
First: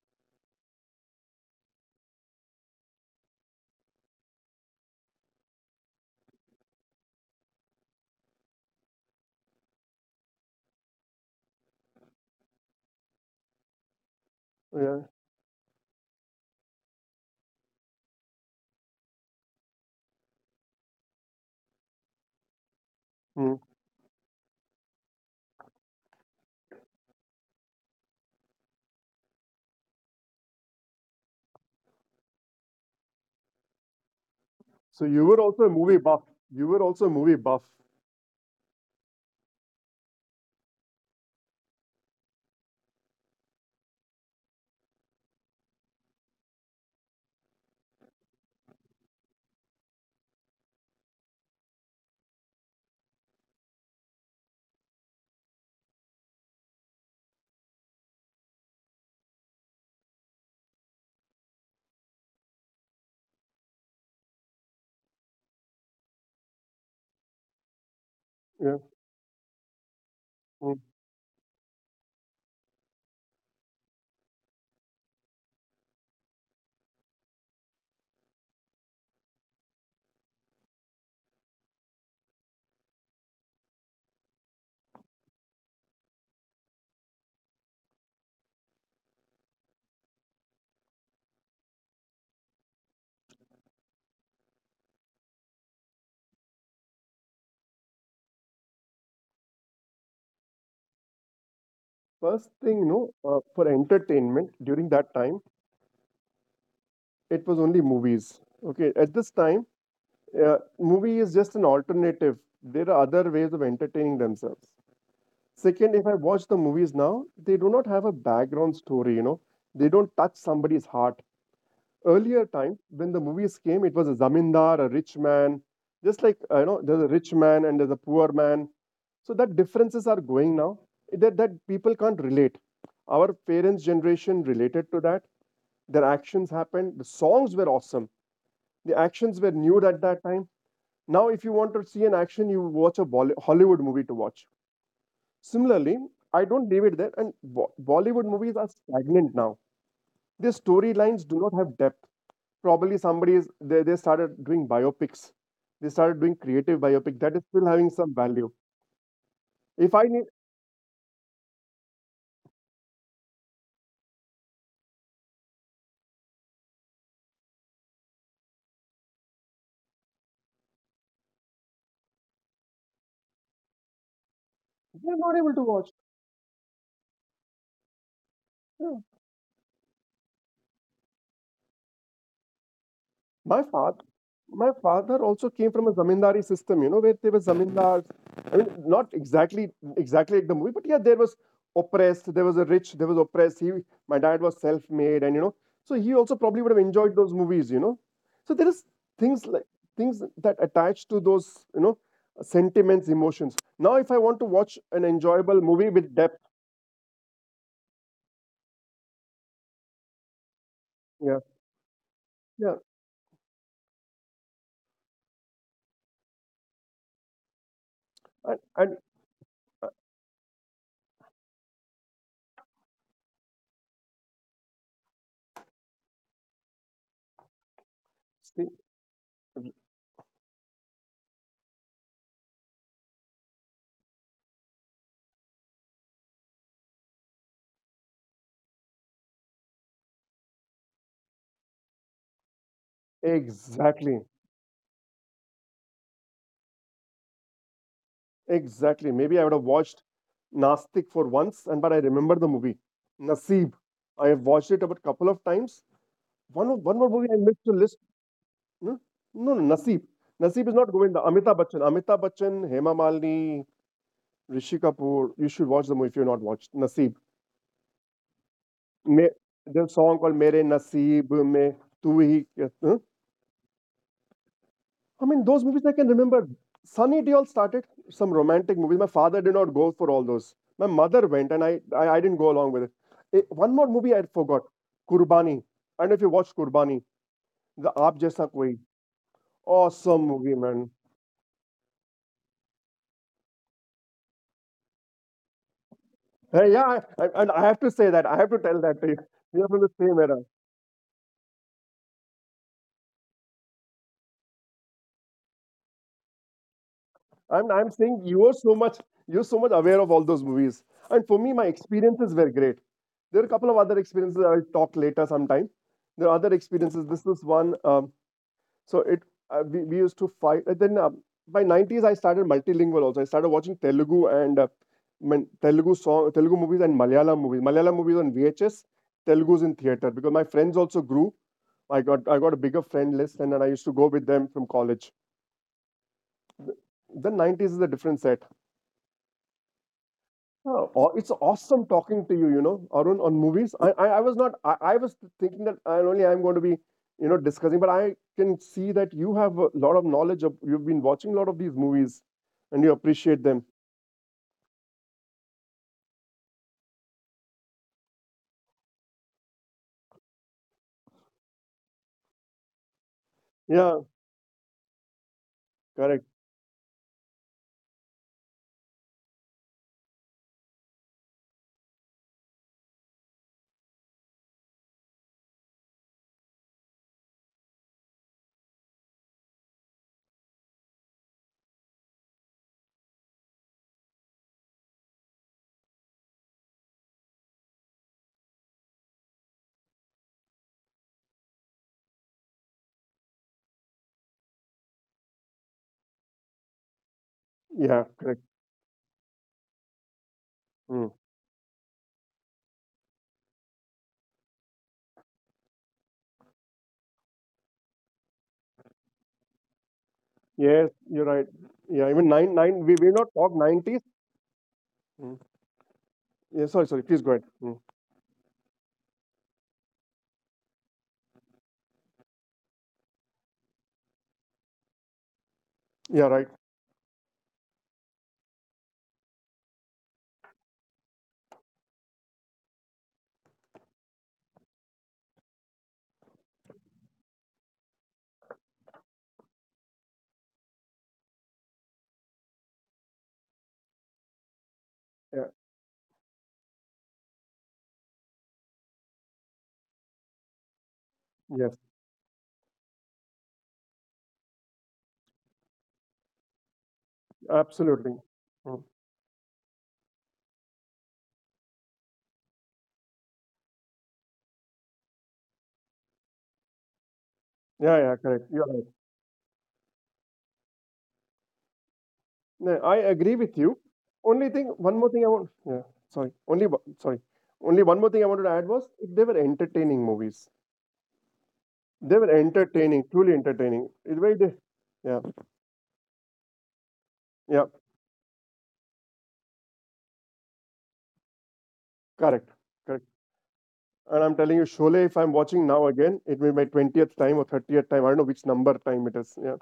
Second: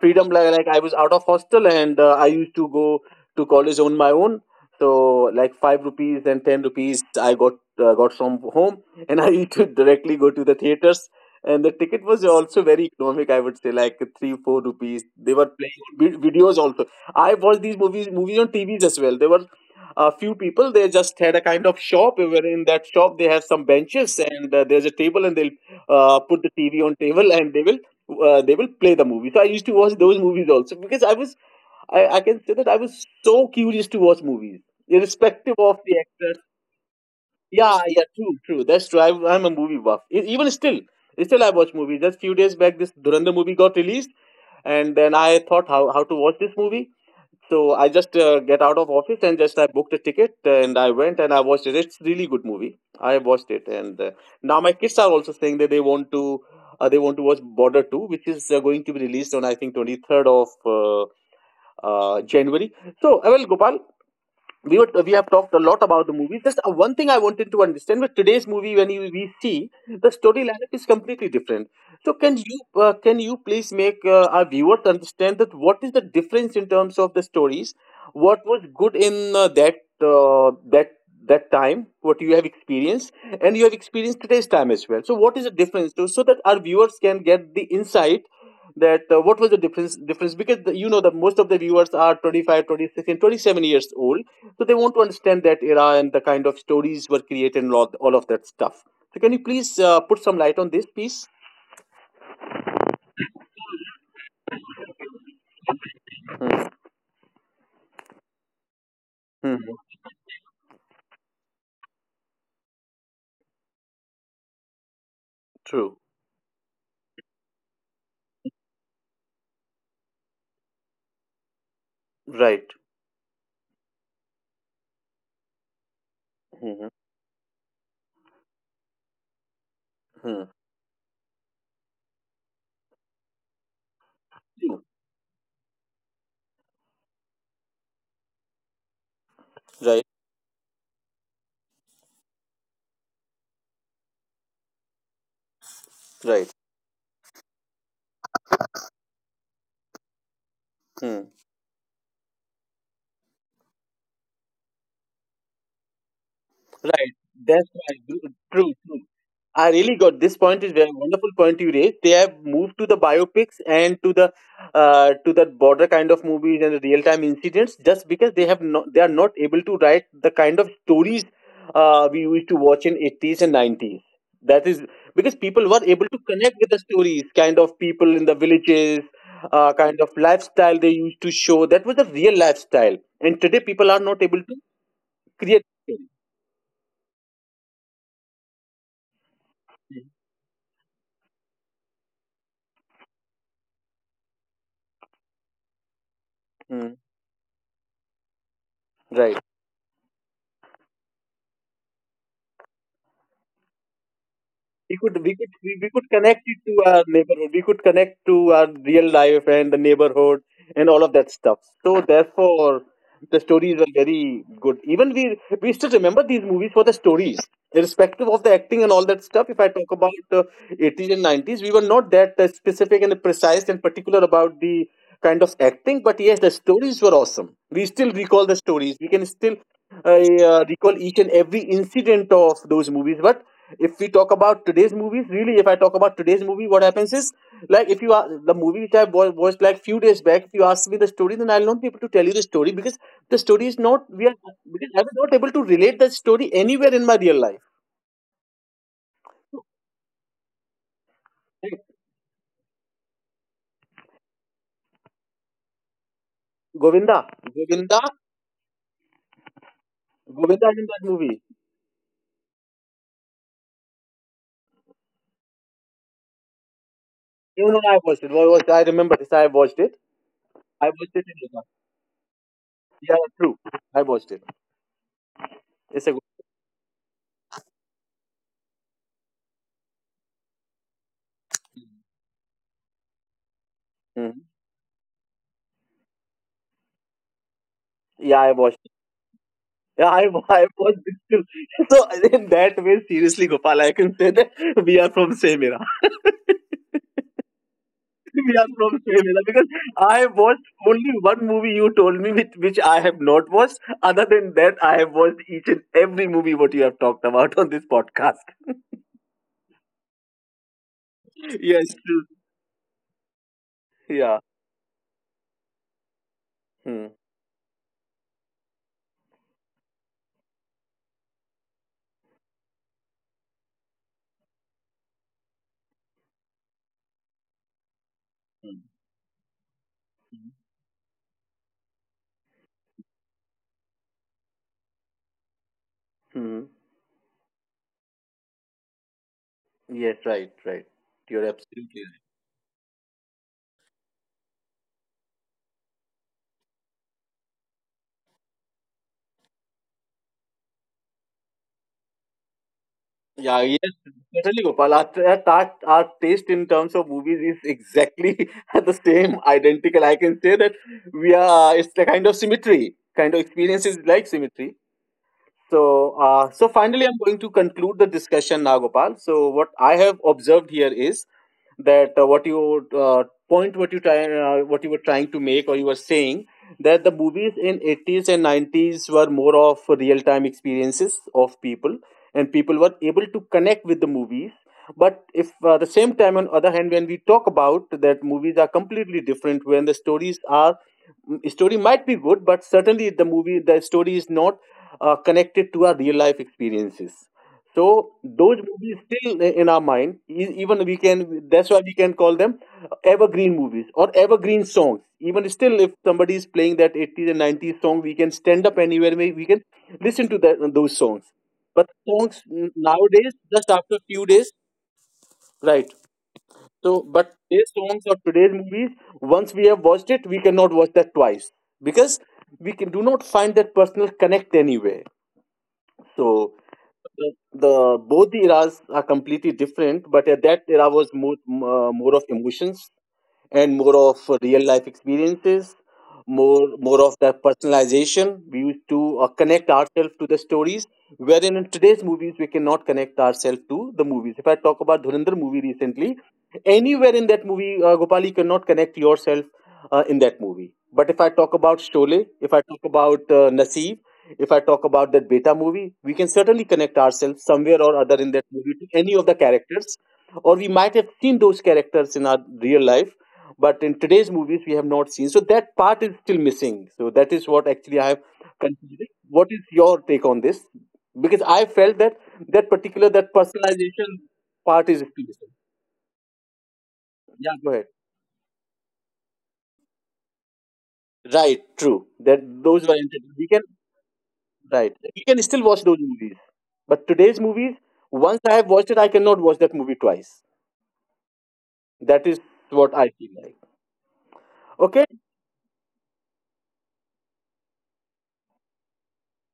[SPEAKER 1] Freedom, like I was out of hostel and I used to go to college on my own. So like 5 rupees and 10 rupees I got, got from home, and I used to directly go to the theaters. And the ticket was also very economic, I would say like 3 4
[SPEAKER 2] yeah.
[SPEAKER 1] rupees. They were playing videos also. I watched these movies on tvs as well. There were a few people, they just had a kind of shop where in that shop they have
[SPEAKER 2] Mm.
[SPEAKER 1] some benches and there's a table and they'll put the tv on table, and they will play the movie. So I used to watch those movies also because I was, I can say that I was so curious to watch movies,
[SPEAKER 2] So you were
[SPEAKER 1] irrespective
[SPEAKER 2] also a
[SPEAKER 1] of the
[SPEAKER 2] movie buff.
[SPEAKER 1] actors.
[SPEAKER 2] You were also a movie buff.
[SPEAKER 1] Yeah, yeah, true, true. That's true. I, I'm a movie buff. Even still, still I watch movies. Just few days back, this Duranda movie got released, and then I thought how to watch this movie. So I just get out of office and just I booked a ticket and I went and I watched it. It's really good movie. I watched it and now my kids are also saying that they want to watch Border Two, which is going to be released on I think 23rd of January. So well, Gopal, we have talked a lot about the movie. Just one thing I wanted to understand, with today's
[SPEAKER 2] Yeah.
[SPEAKER 1] movie, when we see the story lineup
[SPEAKER 2] Mm.
[SPEAKER 1] is completely different. So can you please make our viewers understand that what is the difference in terms of the stories? What was good in uh, that that time? What you have experienced, and you have experienced today's time as well. So what is the difference? So, so that our viewers can get the insight that what was the difference, because the, you know that most of the viewers are 25, 26, and 27 years old, so they want to understand that era and the kind of stories were created and all of that stuff. So can you please put some light on this piece?
[SPEAKER 2] First thing, no, for entertainment during that time, it was only movies. Okay, at this time,
[SPEAKER 1] Mm-hmm.
[SPEAKER 2] movie is just an alternative. There are other ways of entertaining themselves. Second, if I watch the
[SPEAKER 1] True.
[SPEAKER 2] movies now, they do not have a background story, they don't touch somebody's heart. Earlier time, when the
[SPEAKER 1] Right.
[SPEAKER 2] movies came, it was a zamindar, a rich man, just like, there's a
[SPEAKER 1] Mm-hmm.
[SPEAKER 2] rich man and there's a poor man. So that differences are going
[SPEAKER 1] True.
[SPEAKER 2] now. That people can't relate. Our parents' generation related to that. Their actions happened. The songs were awesome. The actions were nude
[SPEAKER 1] Right.
[SPEAKER 2] at that time. Now, if you want to see an action, you watch a Hollywood movie to watch. Similarly,
[SPEAKER 1] Right.
[SPEAKER 2] I don't leave it there. And Bollywood movies are stagnant now. Their
[SPEAKER 1] Hmm.
[SPEAKER 2] storylines do not have depth. Probably somebody is they started doing biopics. They started doing
[SPEAKER 1] Right.
[SPEAKER 2] creative biopic
[SPEAKER 1] That's
[SPEAKER 2] that is
[SPEAKER 1] right.
[SPEAKER 2] still having some
[SPEAKER 1] True,
[SPEAKER 2] value.
[SPEAKER 1] true. I really got
[SPEAKER 2] If
[SPEAKER 1] this
[SPEAKER 2] I need,
[SPEAKER 1] point. Is very wonderful point you raised. They have moved to the biopics and to the border kind of movies and the real time incidents just because they have not, they are not able to write the kind of stories we used to watch in eighties and nineties. That is because
[SPEAKER 2] they're not
[SPEAKER 1] people
[SPEAKER 2] able
[SPEAKER 1] were
[SPEAKER 2] to
[SPEAKER 1] able
[SPEAKER 2] watch.
[SPEAKER 1] to connect with the stories, kind of people in the villages,
[SPEAKER 2] Yeah.
[SPEAKER 1] kind of lifestyle they used to show. That was the real lifestyle, and today
[SPEAKER 2] My
[SPEAKER 1] people are
[SPEAKER 2] father,
[SPEAKER 1] not able to
[SPEAKER 2] my father
[SPEAKER 1] create.
[SPEAKER 2] also came from a zamindari system, where there were zamindars. I mean, not exactly like the movie, but yeah, there was oppressed, there was a rich, there was oppressed. My dad was self-made, and so he also
[SPEAKER 1] Mm.
[SPEAKER 2] probably would have enjoyed those movies. So there is
[SPEAKER 1] Right.
[SPEAKER 2] things like things that attach to those, sentiments, emotions. Now, if I
[SPEAKER 1] we
[SPEAKER 2] want to
[SPEAKER 1] could we
[SPEAKER 2] watch
[SPEAKER 1] could
[SPEAKER 2] an
[SPEAKER 1] we, we could
[SPEAKER 2] enjoyable
[SPEAKER 1] connect
[SPEAKER 2] movie
[SPEAKER 1] it to
[SPEAKER 2] with depth,
[SPEAKER 1] our neighborhood, we could connect to our real life and the neighborhood and all of that stuff,
[SPEAKER 2] yeah,
[SPEAKER 1] so therefore
[SPEAKER 2] yeah,
[SPEAKER 1] the stories were very good. Even we still remember these movies for the stories, irrespective of the acting and
[SPEAKER 2] and,
[SPEAKER 1] all that
[SPEAKER 2] and
[SPEAKER 1] stuff. If I talk about 80s and 90s, we were not that specific and precise and particular about the kind of acting, but yes, the stories were awesome. We still recall the stories.
[SPEAKER 2] see,
[SPEAKER 1] We can still I recall each and every incident of those movies. But if we talk about today's movies, really, if I talk about today's movie, what happens is, like, if you are the movie which watched like few days back, if you ask me the story, then I'll not be able to tell you the story because the story is not we are
[SPEAKER 2] exactly.
[SPEAKER 1] because I was not able to relate that story anywhere in my real life.
[SPEAKER 2] Exactly. Maybe I would have watched Nastik for
[SPEAKER 1] Like,
[SPEAKER 2] once, and but I remember the movie Naseeb. I have watched it about couple of times.
[SPEAKER 1] Govinda,
[SPEAKER 2] One more movie I missed
[SPEAKER 1] Govinda,
[SPEAKER 2] to list. Hmm? No, no, Naseeb.
[SPEAKER 1] Govinda is in
[SPEAKER 2] Naseeb
[SPEAKER 1] that
[SPEAKER 2] is not
[SPEAKER 1] movie.
[SPEAKER 2] Govinda. Amitabh Bachchan. Amitabh Bachchan, Hema Malini, Rishi Kapoor. You should watch the movie if you've not watched Naseeb.
[SPEAKER 1] No, no, I watched it. I remember this. I
[SPEAKER 2] Me,
[SPEAKER 1] watched it.
[SPEAKER 2] there's a song called
[SPEAKER 1] I
[SPEAKER 2] Mere
[SPEAKER 1] watched it in India.
[SPEAKER 2] Naseeb Me Tu Hi.
[SPEAKER 1] Yeah, true. I watched it.
[SPEAKER 2] I mean, those
[SPEAKER 1] It's a
[SPEAKER 2] movies
[SPEAKER 1] good.
[SPEAKER 2] I can remember. Sunny Deol started some romantic movies. My father did not go for all those. My mother went, and I didn't go along with it. One more
[SPEAKER 1] Mhm.
[SPEAKER 2] movie I forgot, Kurbani. I don't know if you watched Kurbani. The
[SPEAKER 1] Yeah, I
[SPEAKER 2] Aap
[SPEAKER 1] watched.
[SPEAKER 2] Jaisa Koi.
[SPEAKER 1] Yeah, I,
[SPEAKER 2] Awesome
[SPEAKER 1] I
[SPEAKER 2] movie,
[SPEAKER 1] was
[SPEAKER 2] man.
[SPEAKER 1] so in that way, seriously, Gopal, I can say that we are from same era.
[SPEAKER 2] Hey, yeah, and I have to say
[SPEAKER 1] We
[SPEAKER 2] that.
[SPEAKER 1] are
[SPEAKER 2] I have to
[SPEAKER 1] from same
[SPEAKER 2] tell that
[SPEAKER 1] era
[SPEAKER 2] to you.
[SPEAKER 1] because
[SPEAKER 2] We are from
[SPEAKER 1] I
[SPEAKER 2] the same
[SPEAKER 1] watched
[SPEAKER 2] era.
[SPEAKER 1] only one movie you told me which I have not watched. Other than that, I have watched each and every movie what you have talked about on this
[SPEAKER 2] I'm
[SPEAKER 1] podcast.
[SPEAKER 2] saying you're so much aware of all those movies. And for
[SPEAKER 1] Yes,
[SPEAKER 2] me, my
[SPEAKER 1] true.
[SPEAKER 2] experiences were great. There are a couple of
[SPEAKER 1] Yeah.
[SPEAKER 2] other experiences I'll talk later sometime. There are other
[SPEAKER 1] Hmm.
[SPEAKER 2] experiences. This is one. So we used to fight. And then by 90s, I started multilingual also. I started watching Telugu and Telugu song, Telugu movies and Malayalam movies. Malayalam movies on VHS, Telugu's in theater because my friends also grew. I got a bigger friend list and then I used to go with them from college.
[SPEAKER 1] Hmm.
[SPEAKER 2] The 90s is a different set.
[SPEAKER 1] Yes, right, right.
[SPEAKER 2] Oh,
[SPEAKER 1] You're
[SPEAKER 2] it's
[SPEAKER 1] absolutely.
[SPEAKER 2] awesome talking to you, Arun, on movies. I was not, I was thinking that I'm going to be, discussing, but I can see that you have a lot of knowledge of, you've been watching a lot of these movies and you
[SPEAKER 1] Yeah, yes,
[SPEAKER 2] appreciate them.
[SPEAKER 1] certainly, Gopal. Our our taste in terms of movies is exactly the same, identical. I can say that we are, it's the kind of symmetry, kind of experience is like
[SPEAKER 2] Yeah,
[SPEAKER 1] symmetry. So, so
[SPEAKER 2] correct.
[SPEAKER 1] finally, I'm going to conclude the discussion now, Gopal. So, what I have observed here is that what you point, what you try, what you were trying to make, or you were saying that the movies in 80s and 90s were more of real-time experiences of people, and people were able to connect with the movies. But if the same time, on other hand, when we talk about that movies are completely different, when the stories are story might be good, but certainly the movie, the story is not connected to our real life experiences. So
[SPEAKER 2] Yeah,
[SPEAKER 1] those
[SPEAKER 2] correct.
[SPEAKER 1] movies still in our mind. Even we can,
[SPEAKER 2] Mm.
[SPEAKER 1] that's why we can call them evergreen movies or evergreen songs. Even still, if somebody is playing that 80s and 90s song, we can stand up anywhere. We can listen to that, those songs.
[SPEAKER 2] Yes, you're
[SPEAKER 1] But
[SPEAKER 2] right.
[SPEAKER 1] songs
[SPEAKER 2] Yeah, even
[SPEAKER 1] nowadays,
[SPEAKER 2] we will
[SPEAKER 1] just
[SPEAKER 2] not talk
[SPEAKER 1] after a few
[SPEAKER 2] 90s.
[SPEAKER 1] days,
[SPEAKER 2] Mm.
[SPEAKER 1] right? So,
[SPEAKER 2] Yeah, sorry,
[SPEAKER 1] but
[SPEAKER 2] sorry, please go
[SPEAKER 1] today's
[SPEAKER 2] ahead.
[SPEAKER 1] songs or
[SPEAKER 2] Mm.
[SPEAKER 1] today's movies, once we have watched it, we cannot watch that twice because we can, do not find that personal connect anywhere. So,
[SPEAKER 2] Yeah, right.
[SPEAKER 1] the both the eras are completely different, but at that era was more more of emotions and more of real life experiences, more of the personalization. We used to connect ourselves to the stories, wherein in today's movies we cannot connect ourselves to the movies. If I talk about Dhurandhar movie
[SPEAKER 2] Yeah,
[SPEAKER 1] recently, anywhere in that movie, Gopal, you cannot connect yourself in that movie. But if I talk about Sholay,
[SPEAKER 2] yes,
[SPEAKER 1] if I talk about Naseeb, if I talk about that Beta movie, we can certainly connect ourselves somewhere or other in that
[SPEAKER 2] absolutely.
[SPEAKER 1] movie to any of the
[SPEAKER 2] Mm.
[SPEAKER 1] characters, or we might have seen those characters in our real life, but in today's movies we have not seen. So that part is still missing, so that is what actually I have
[SPEAKER 2] Yeah, yeah, correct. You're
[SPEAKER 1] considered.
[SPEAKER 2] right.
[SPEAKER 1] What is your take on this? Because I felt that that
[SPEAKER 2] No, I
[SPEAKER 1] particular, that
[SPEAKER 2] agree with you.
[SPEAKER 1] personalization
[SPEAKER 2] Only thing,
[SPEAKER 1] part
[SPEAKER 2] one
[SPEAKER 1] is
[SPEAKER 2] more thing I
[SPEAKER 1] still
[SPEAKER 2] want,
[SPEAKER 1] missing.
[SPEAKER 2] yeah, sorry, sorry,
[SPEAKER 1] Yeah,
[SPEAKER 2] only
[SPEAKER 1] go
[SPEAKER 2] one
[SPEAKER 1] ahead.
[SPEAKER 2] more thing I wanted to add was they were entertaining movies.
[SPEAKER 1] Right,
[SPEAKER 2] They were
[SPEAKER 1] true, that
[SPEAKER 2] entertaining,
[SPEAKER 1] those
[SPEAKER 2] truly
[SPEAKER 1] were entertaining. We
[SPEAKER 2] entertaining.
[SPEAKER 1] can,
[SPEAKER 2] Yeah,
[SPEAKER 1] right, we can still watch those movies, but
[SPEAKER 2] yeah,
[SPEAKER 1] today's movies, once I have watched it, I cannot watch that movie twice.
[SPEAKER 2] correct,
[SPEAKER 1] That is
[SPEAKER 2] correct.
[SPEAKER 1] what I feel like.
[SPEAKER 2] And I'm telling you, Sholay, if
[SPEAKER 1] Okay.
[SPEAKER 2] I'm watching now again, it may be my 20th time or 30th time. I don't know which number time it is. Yeah.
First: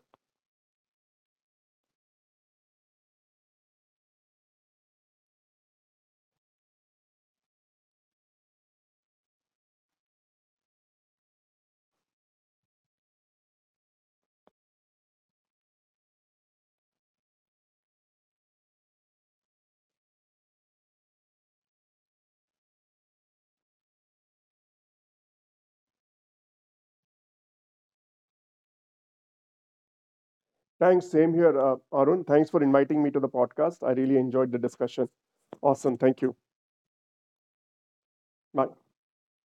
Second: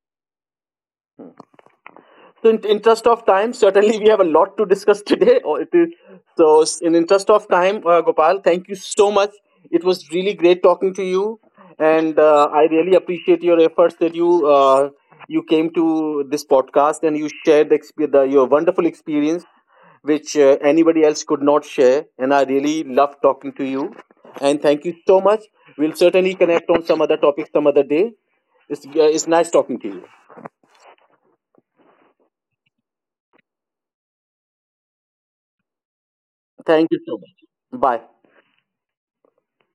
[SPEAKER 1] So, in interest of time, certainly we have a lot to discuss today. So, in interest of time, Gopal, thank you so much. It was really great talking to you, and I really appreciate your efforts that you you came to this podcast and you shared the, the your wonderful experience, which anybody else could not share. And I really love talking to you, and thank you so much. We'll certainly connect on some other topic some other day. It's nice talking to you.
[SPEAKER 2] Thanks. Same here, Arun. Thanks for inviting me to the podcast. I really enjoyed the discussion. Awesome. Thank you.
[SPEAKER 1] Thank you so much. Bye.
[SPEAKER 2] Bye.